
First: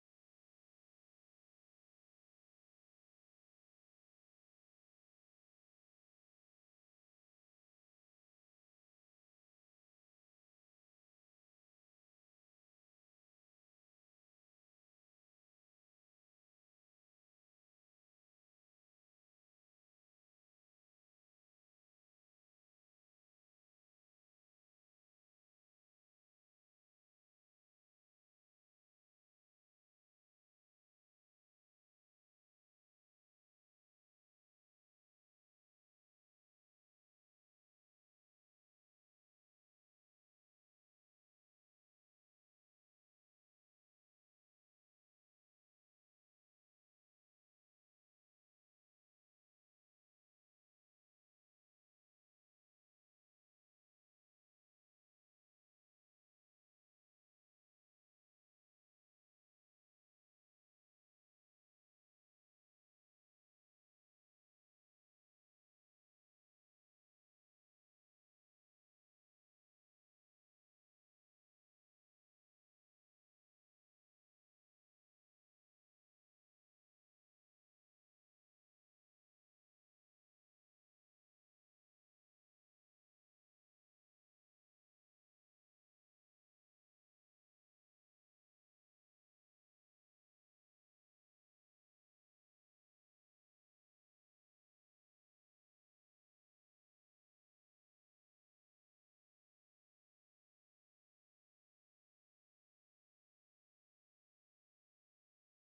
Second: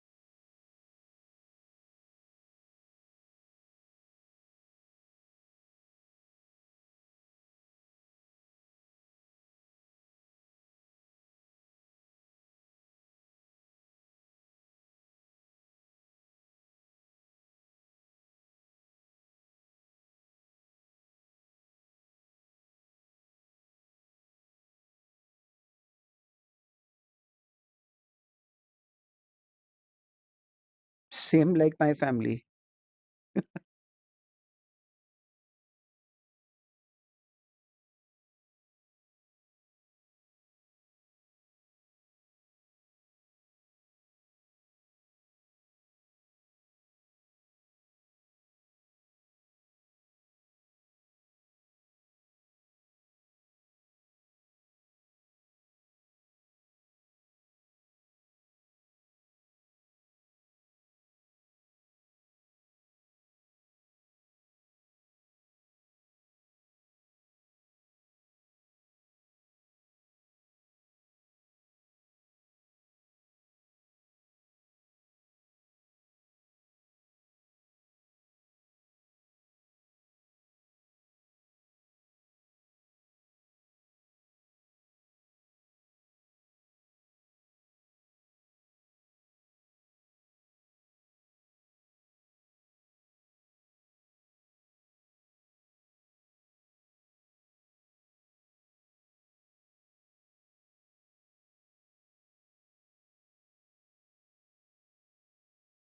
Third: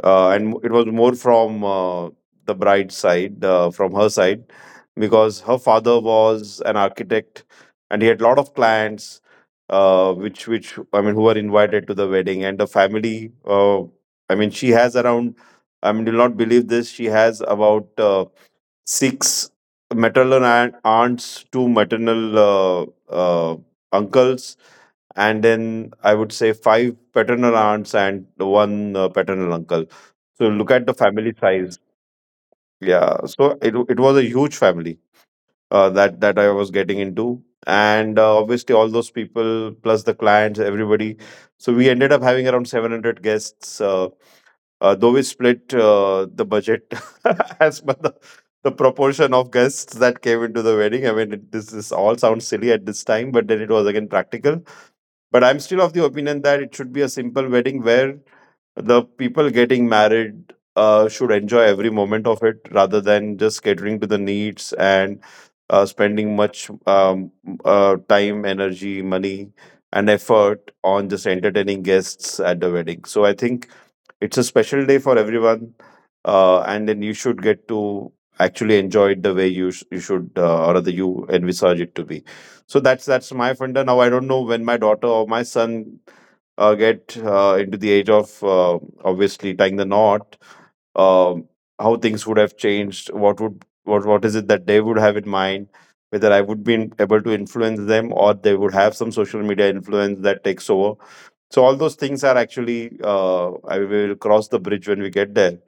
[SPEAKER 2] and it was more from the bride's side, from her side, because her father was an architect, and he had a lot of clients, which I mean, who were invited to the wedding, and the family. I mean, she has around, I mean, you'll not believe this, she has about six maternal aunts, two maternal uh, uncles, and then I would say five paternal aunts and one paternal uncle. So look at the family
[SPEAKER 3] Same like
[SPEAKER 2] size.
[SPEAKER 3] my family.
[SPEAKER 2] Yeah, so it was a huge family that I was getting into, and obviously all those people plus the clients, everybody. So we ended up having around 700 guests. Though we split the budget [LAUGHS] as per the proportion of guests that came into the wedding. I mean, it, this all sounds silly at this time, but then it was again practical, but I'm still of the opinion that it should be a simple wedding where the people getting married should enjoy every moment of it rather than just catering to the needs and spending much time, energy, money, and effort on just entertaining guests at the wedding. So I think it's a special day for everyone, and then you should get to actually enjoy it the way you you should, or rather you envisage it to be. So that's my funda. Now I don't know when my daughter or my son get into the age of obviously tying the knot. um, how things would have changed, what would, what is it that they would have in mind, whether I would be able to influence them, or they would have some social media influence that takes over. So all those things are actually, I will cross the bridge when we get there.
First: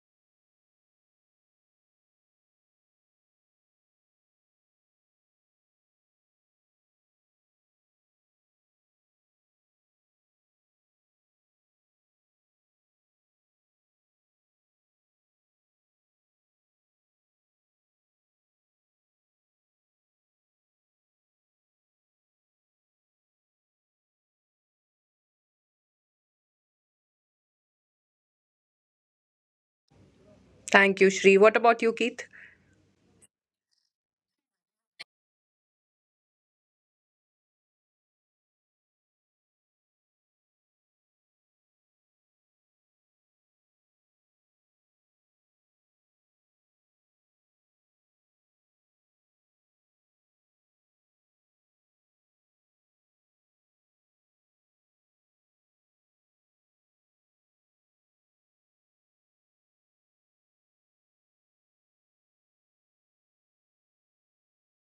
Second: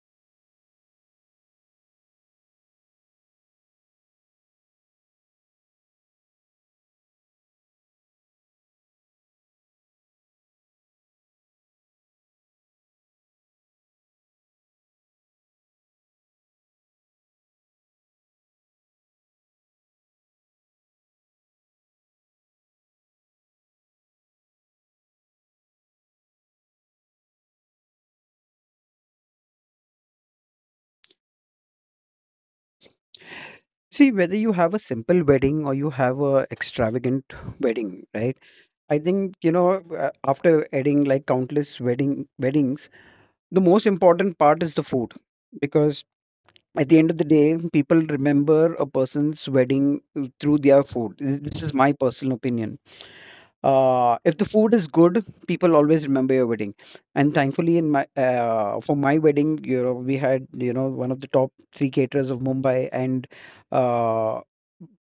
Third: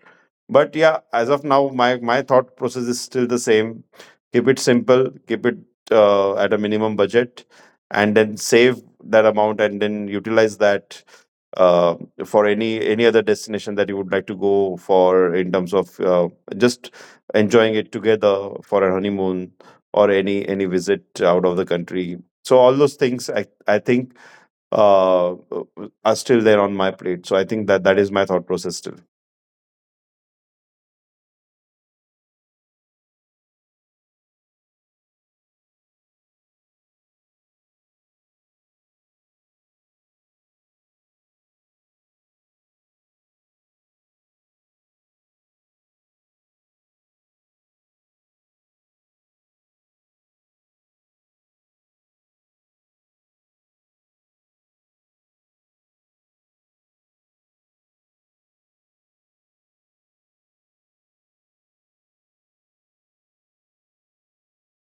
[SPEAKER 2] But yeah, as of now, my thought process is still the same. Keep it simple, keep it at a minimum budget, and then save that amount and then utilize that uh, for any other destination that you would like to go for, in terms of just enjoying it together for a honeymoon, or any visit out of the country. So all those things, I think, uh, are still there on my plate. So I think that is my thought process still.
[SPEAKER 1] Thank you, Shri. What about you, Keith?
[SPEAKER 3] See, whether you have a simple wedding or you have a extravagant [LAUGHS] wedding, right? I think you know after adding like countless weddings, the most important part is the food, because at the end of the day, people remember a person's wedding through their food. This is my personal opinion. If the food is good, people always remember your wedding. And thankfully, in my for my wedding, you know, we had you know one of the top three caterers of Mumbai, and uh,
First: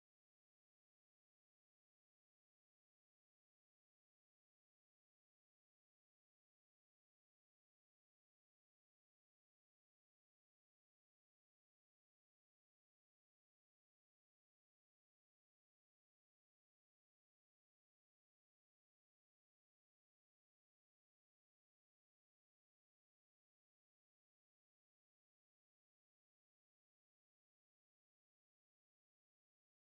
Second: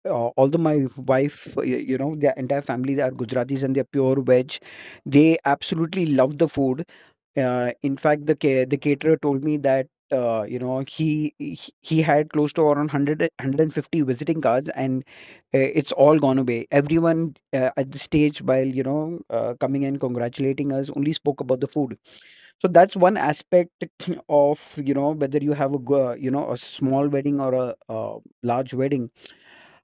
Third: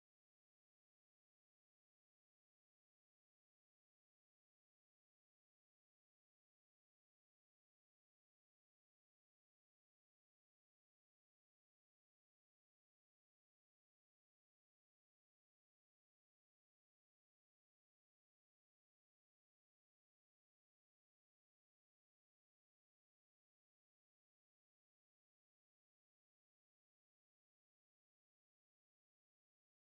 [SPEAKER 3] although my wife, you know, their entire family, they are Gujaratis and they're pure veg, they absolutely love the food. In fact, the caterer told me that you know he had close to around 100, 150 visiting cards, and it's all gone away. Everyone at the stage, while you know coming and congratulating us, only spoke about the food. So that's one aspect [CLEARS THROAT] of whether you have a a small wedding or a large wedding.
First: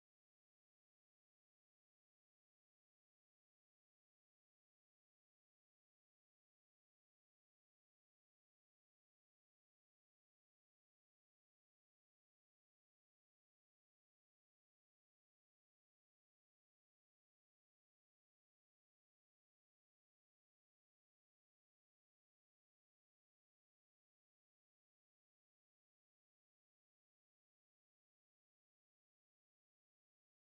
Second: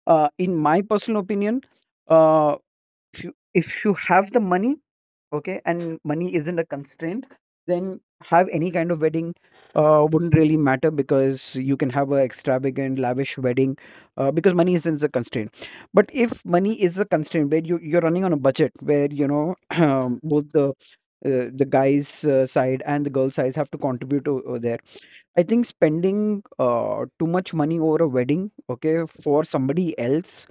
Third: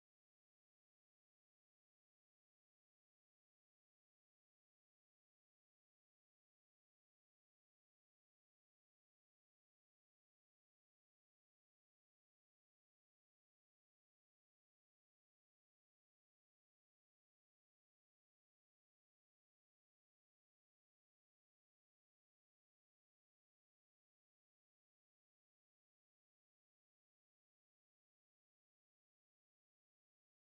[SPEAKER 3] In my personal opinion, uh, if you have the money, okay, and money isn't a constraint, then have any kind of wedding. Uh, wouldn't really matter because you can have a extravagant lavish wedding, because money isn't a constraint. But if money is a constraint, where you're running on a budget where [CLEARS THROAT] both the guys side and the girl side have to contribute over there, I think spending too much money over a wedding, okay, for somebody else,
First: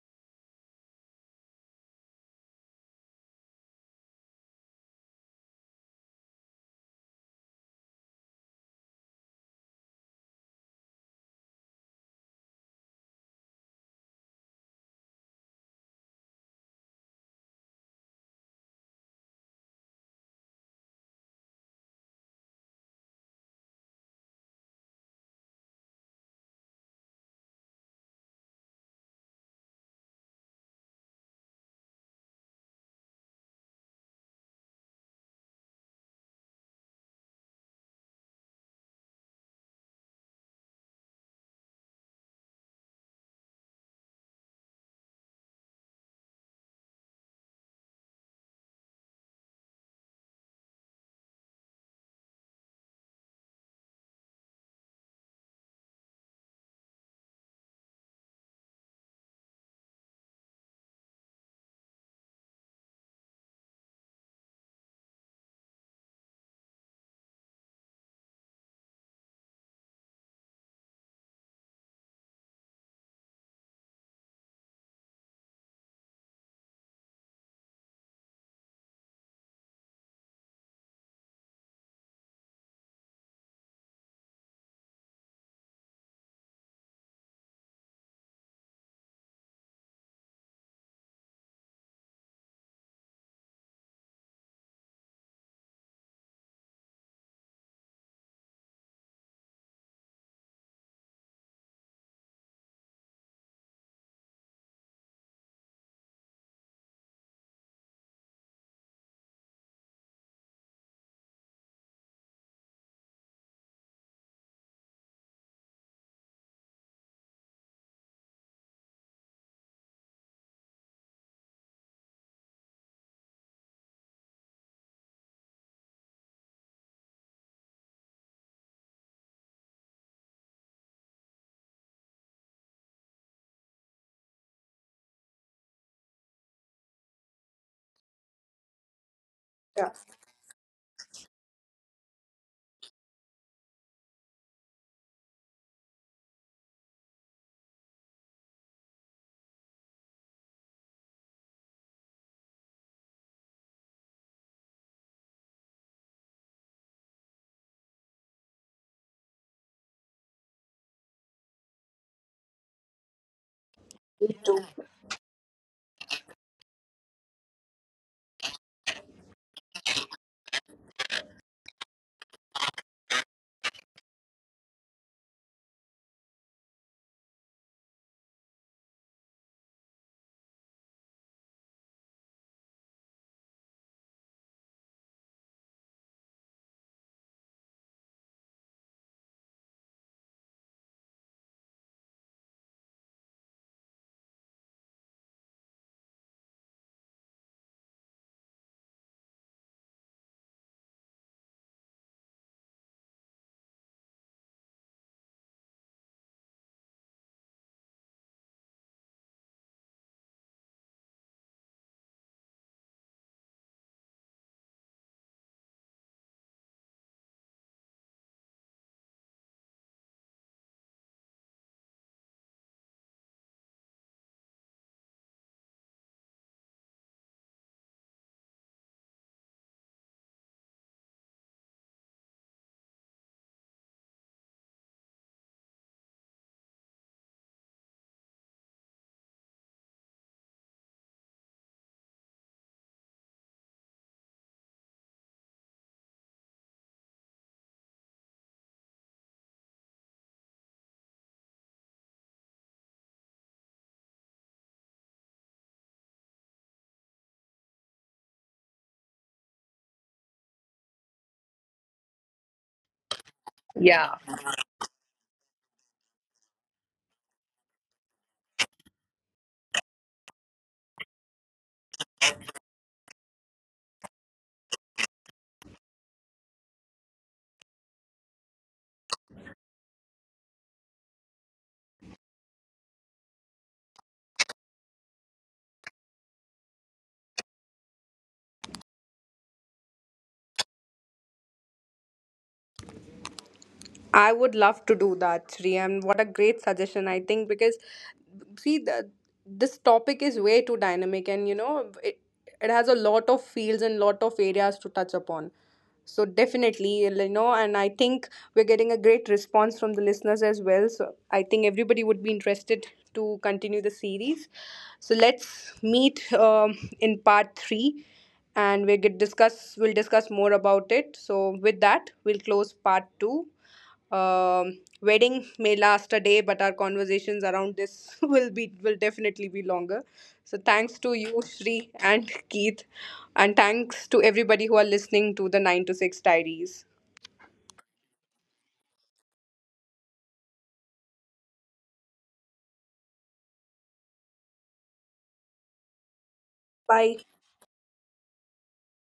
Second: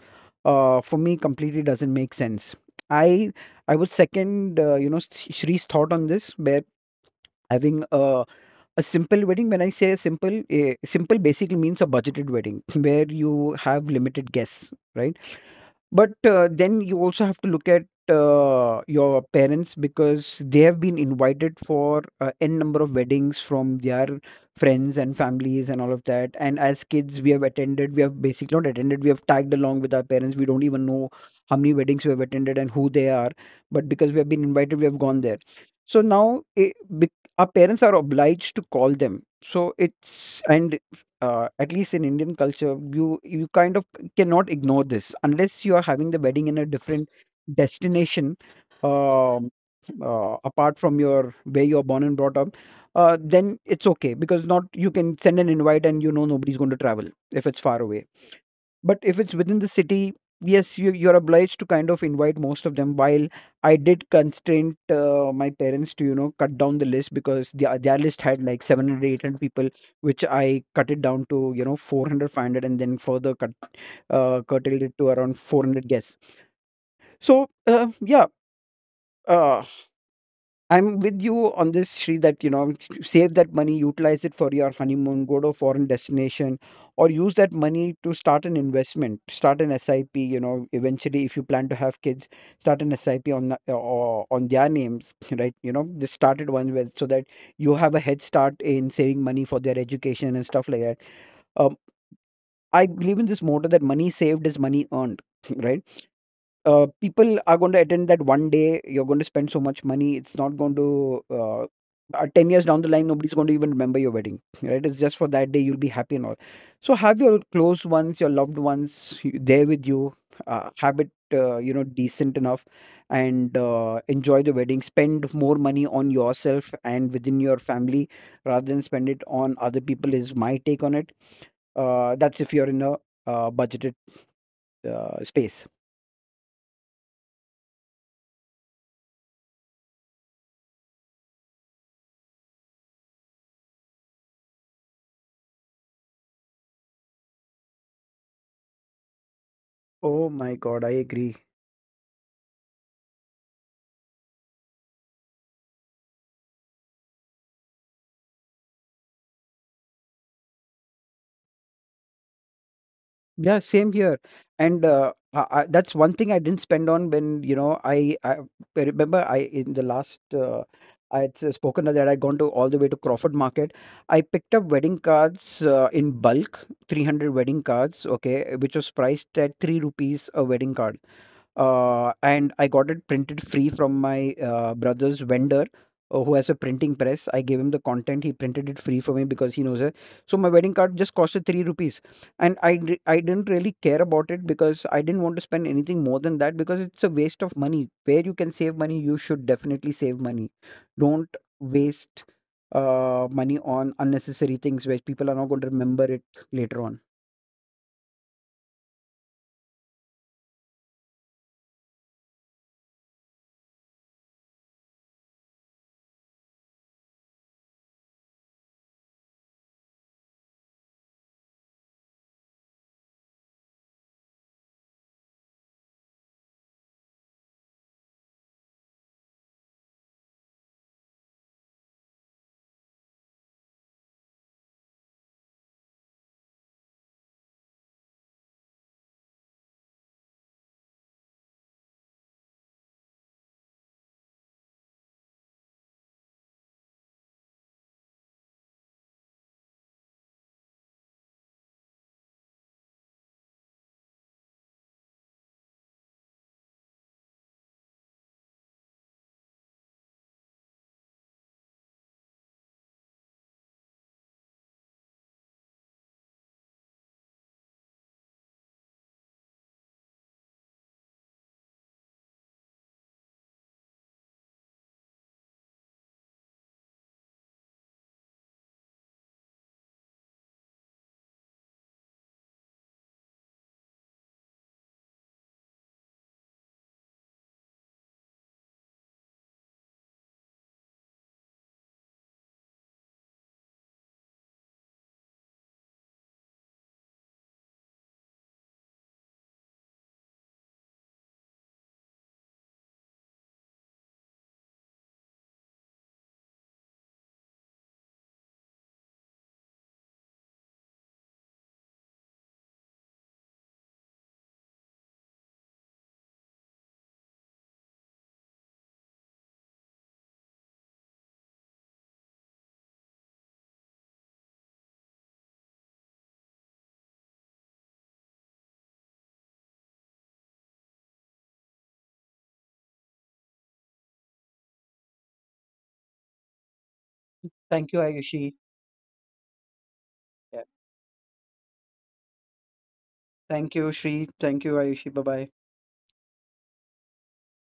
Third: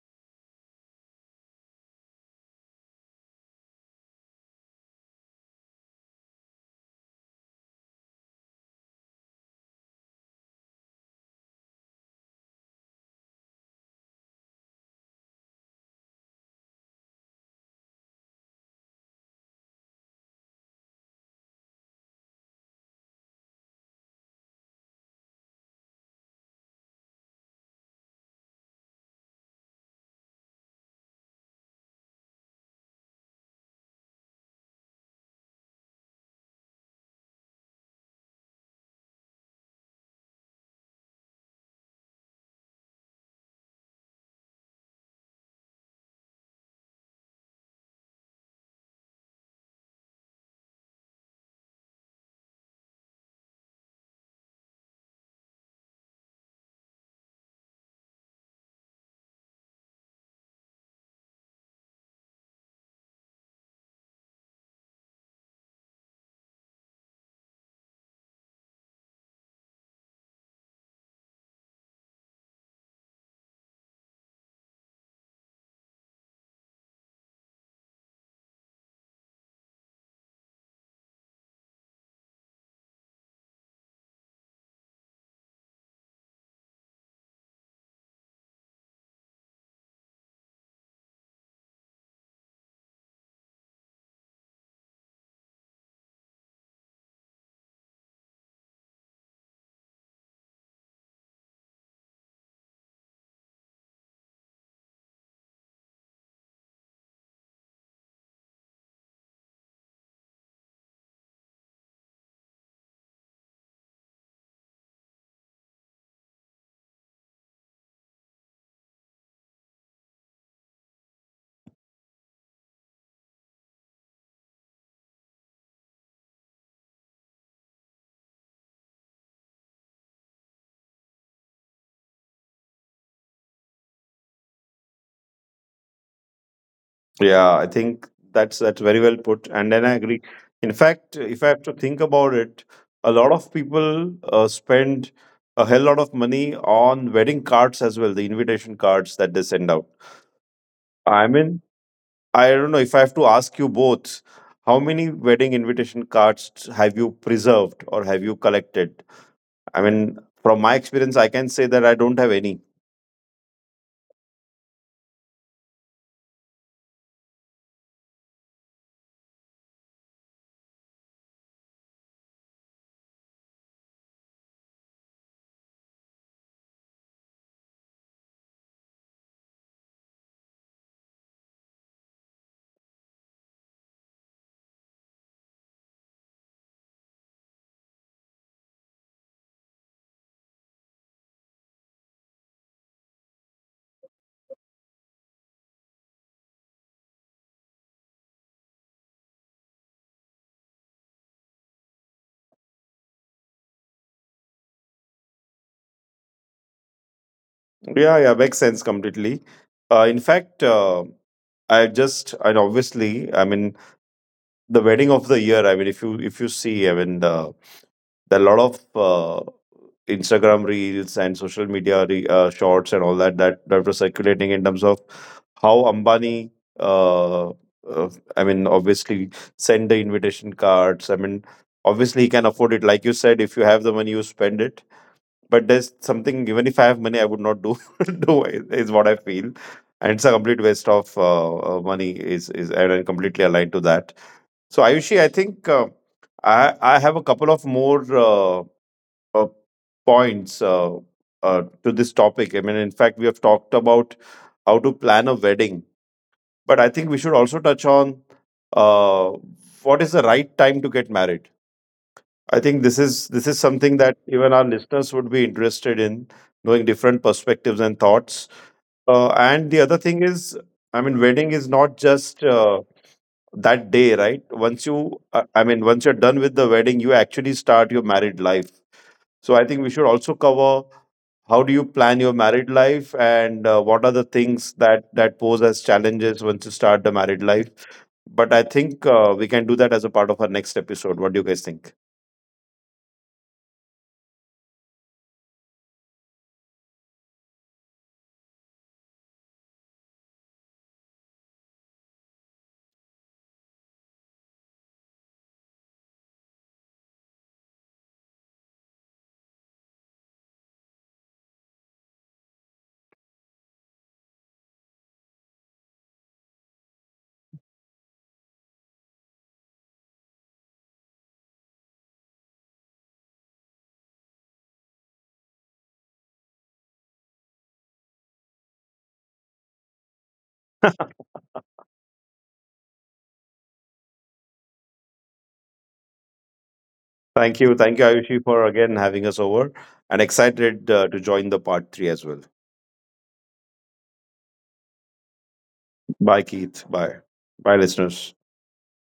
[SPEAKER 3] for me completely doesn't make sense. I I would second Shree's thought on this, where having a simple wedding. When I say a simple, a simple basically means a budgeted wedding [LAUGHS] where you have limited guests, right? But then you also have to look at your parents, because they have been invited for n number of weddings from their friends and families and all of that. And as kids, we have attended, we have basically not attended, we have tagged along with our parents. We don't even know how many weddings we have attended and who they are. But because we have been invited, we have gone there. So now, eh, bec our parents are obliged to call them. So it's, and at least in Indian culture, you kind of cannot ignore this, unless you are having the wedding in a different destination, um, apart from your where you are born and brought up. Then it's okay because not, you can send an invite and you know nobody's going to travel if it's far away. But if it's within the city, yes, you're obliged to kind of invite most of them. While I did constrain my parents to you know cut down the list, because their list had like 700 800 people, which I cut it down to you know 400 500, and then further cut curtailed it to around 400 guests. So yeah uh, I'm with you on this, Sri, that, you know, save that money, utilize it for your honeymoon, go to a foreign destination, or use that money to start an investment, start an SIP, you know, eventually if you plan to have kids, start an SIP on or on their names, [LAUGHS] right? You know, just started one with so that you have a head start in saving money for their education and stuff like that. Um, I believe in this motto that money saved is money earned, [LAUGHS] right? People are going to attend that one day. You're going to spend so much money. It's not going to. 10 years down the line, nobody's going to even remember your wedding, right? It's just for that day you'll be happy and all. So have your close ones, your loved ones, there with you. Have it decent enough, and enjoy the wedding. Spend more money on yourself and within your family rather than spend it on other people, is my take on it. That's if you're in a budgeted space.
[SPEAKER 2] Yeah, I think that's very well put, and then
[SPEAKER 1] Yeah,
[SPEAKER 2] I agree. In fact, if I have to think about it, a lot of people spend a hell lot of money on wedding cards as well, the invitation cards that they send out.
[SPEAKER 3] Oh my God,
[SPEAKER 2] I
[SPEAKER 3] I
[SPEAKER 2] mean,
[SPEAKER 3] agree.
[SPEAKER 2] I don't know, if I have to ask you both, how many wedding invitation cards have you preserved or have you collected? I mean, from my experience, I can say that I don't have any.
[SPEAKER 3] Yeah, same here.
[SPEAKER 1] me too.
[SPEAKER 3] And that's one thing I didn't spend on. When, you know, I remember I in the last, I had spoken that I'd gone to all the way to Crawford Market. I picked up wedding cards in bulk, 300 wedding cards, okay, which was priced at 3 rupees a wedding card. And I got it printed free from my brother's vendor, who has a printing press. I gave him the content. He printed it free for me because he knows it. So my wedding card just costed 3 rupees, and I didn't really care about it, because I didn't want to spend anything more than that, because it's a waste of money. Where you can save money, you should definitely save money. Don't waste money on unnecessary things where people are not going to remember it later on.
[SPEAKER 2] Yeah, yeah, makes sense completely. In fact, I just, and obviously, I mean, the wedding of the year, I mean, if you, if you see, I mean, the, there are a lot of Instagram reels and social media shorts and all that, that were circulating in terms of how Ambani, uh, uh, I mean, obviously, send the invitation cards. I mean, obviously, he can afford it. Like you said, if you have the money, you spend it. But there's something even if I have money I would not do [LAUGHS] do is what I feel, and it's a complete waste of money is, and I'm completely aligned to that. So Ayushi, I think, I have a couple of more uh, points to this topic. I mean, in fact, we have talked about how to plan a wedding, but I think we should also touch on uh, what is the right time to get married. I think this is something that even our listeners would be interested in, knowing different perspectives and thoughts. And the other thing is, I mean, wedding is not just that day, right? Once you, I mean, once you're done with the wedding, you actually start your married life. So I think we should also cover how do you plan your married life, and what are the things that pose as challenges once you start the married life. But I think we can do that as a part of our next episode. What do you guys think?
[SPEAKER 1] I would love to do that, Sri, and what a great suggestion, I think, because see, this topic is way too dynamic, and, it has a lot of fields and lot of areas to touch upon. So definitely, and I think we're getting a great response from the listeners as well. So I think everybody would be interested to continue the series. So let's meet, in part 3, and we get discuss. We'll discuss more about it. So with that, we'll close part 2. Wedding may last a day, but our conversations around this [LAUGHS] will definitely be longer. So thanks to you, Shri and Keith, and thanks to everybody who are listening to the 9 to 6 Diaries.
[SPEAKER 2] Thank you,
[SPEAKER 3] Thank you,
[SPEAKER 2] thank you, Ayushi,
[SPEAKER 3] Ayushi.
[SPEAKER 2] for again having us over, and
[SPEAKER 3] Yeah.
[SPEAKER 2] excited to join the part 3 as well.
[SPEAKER 3] Thank you, Shri. Thank you, Ayushi. Bye bye.
[SPEAKER 2] Bye Keith, bye.
[SPEAKER 1] Bye.
[SPEAKER 2] Bye, listeners.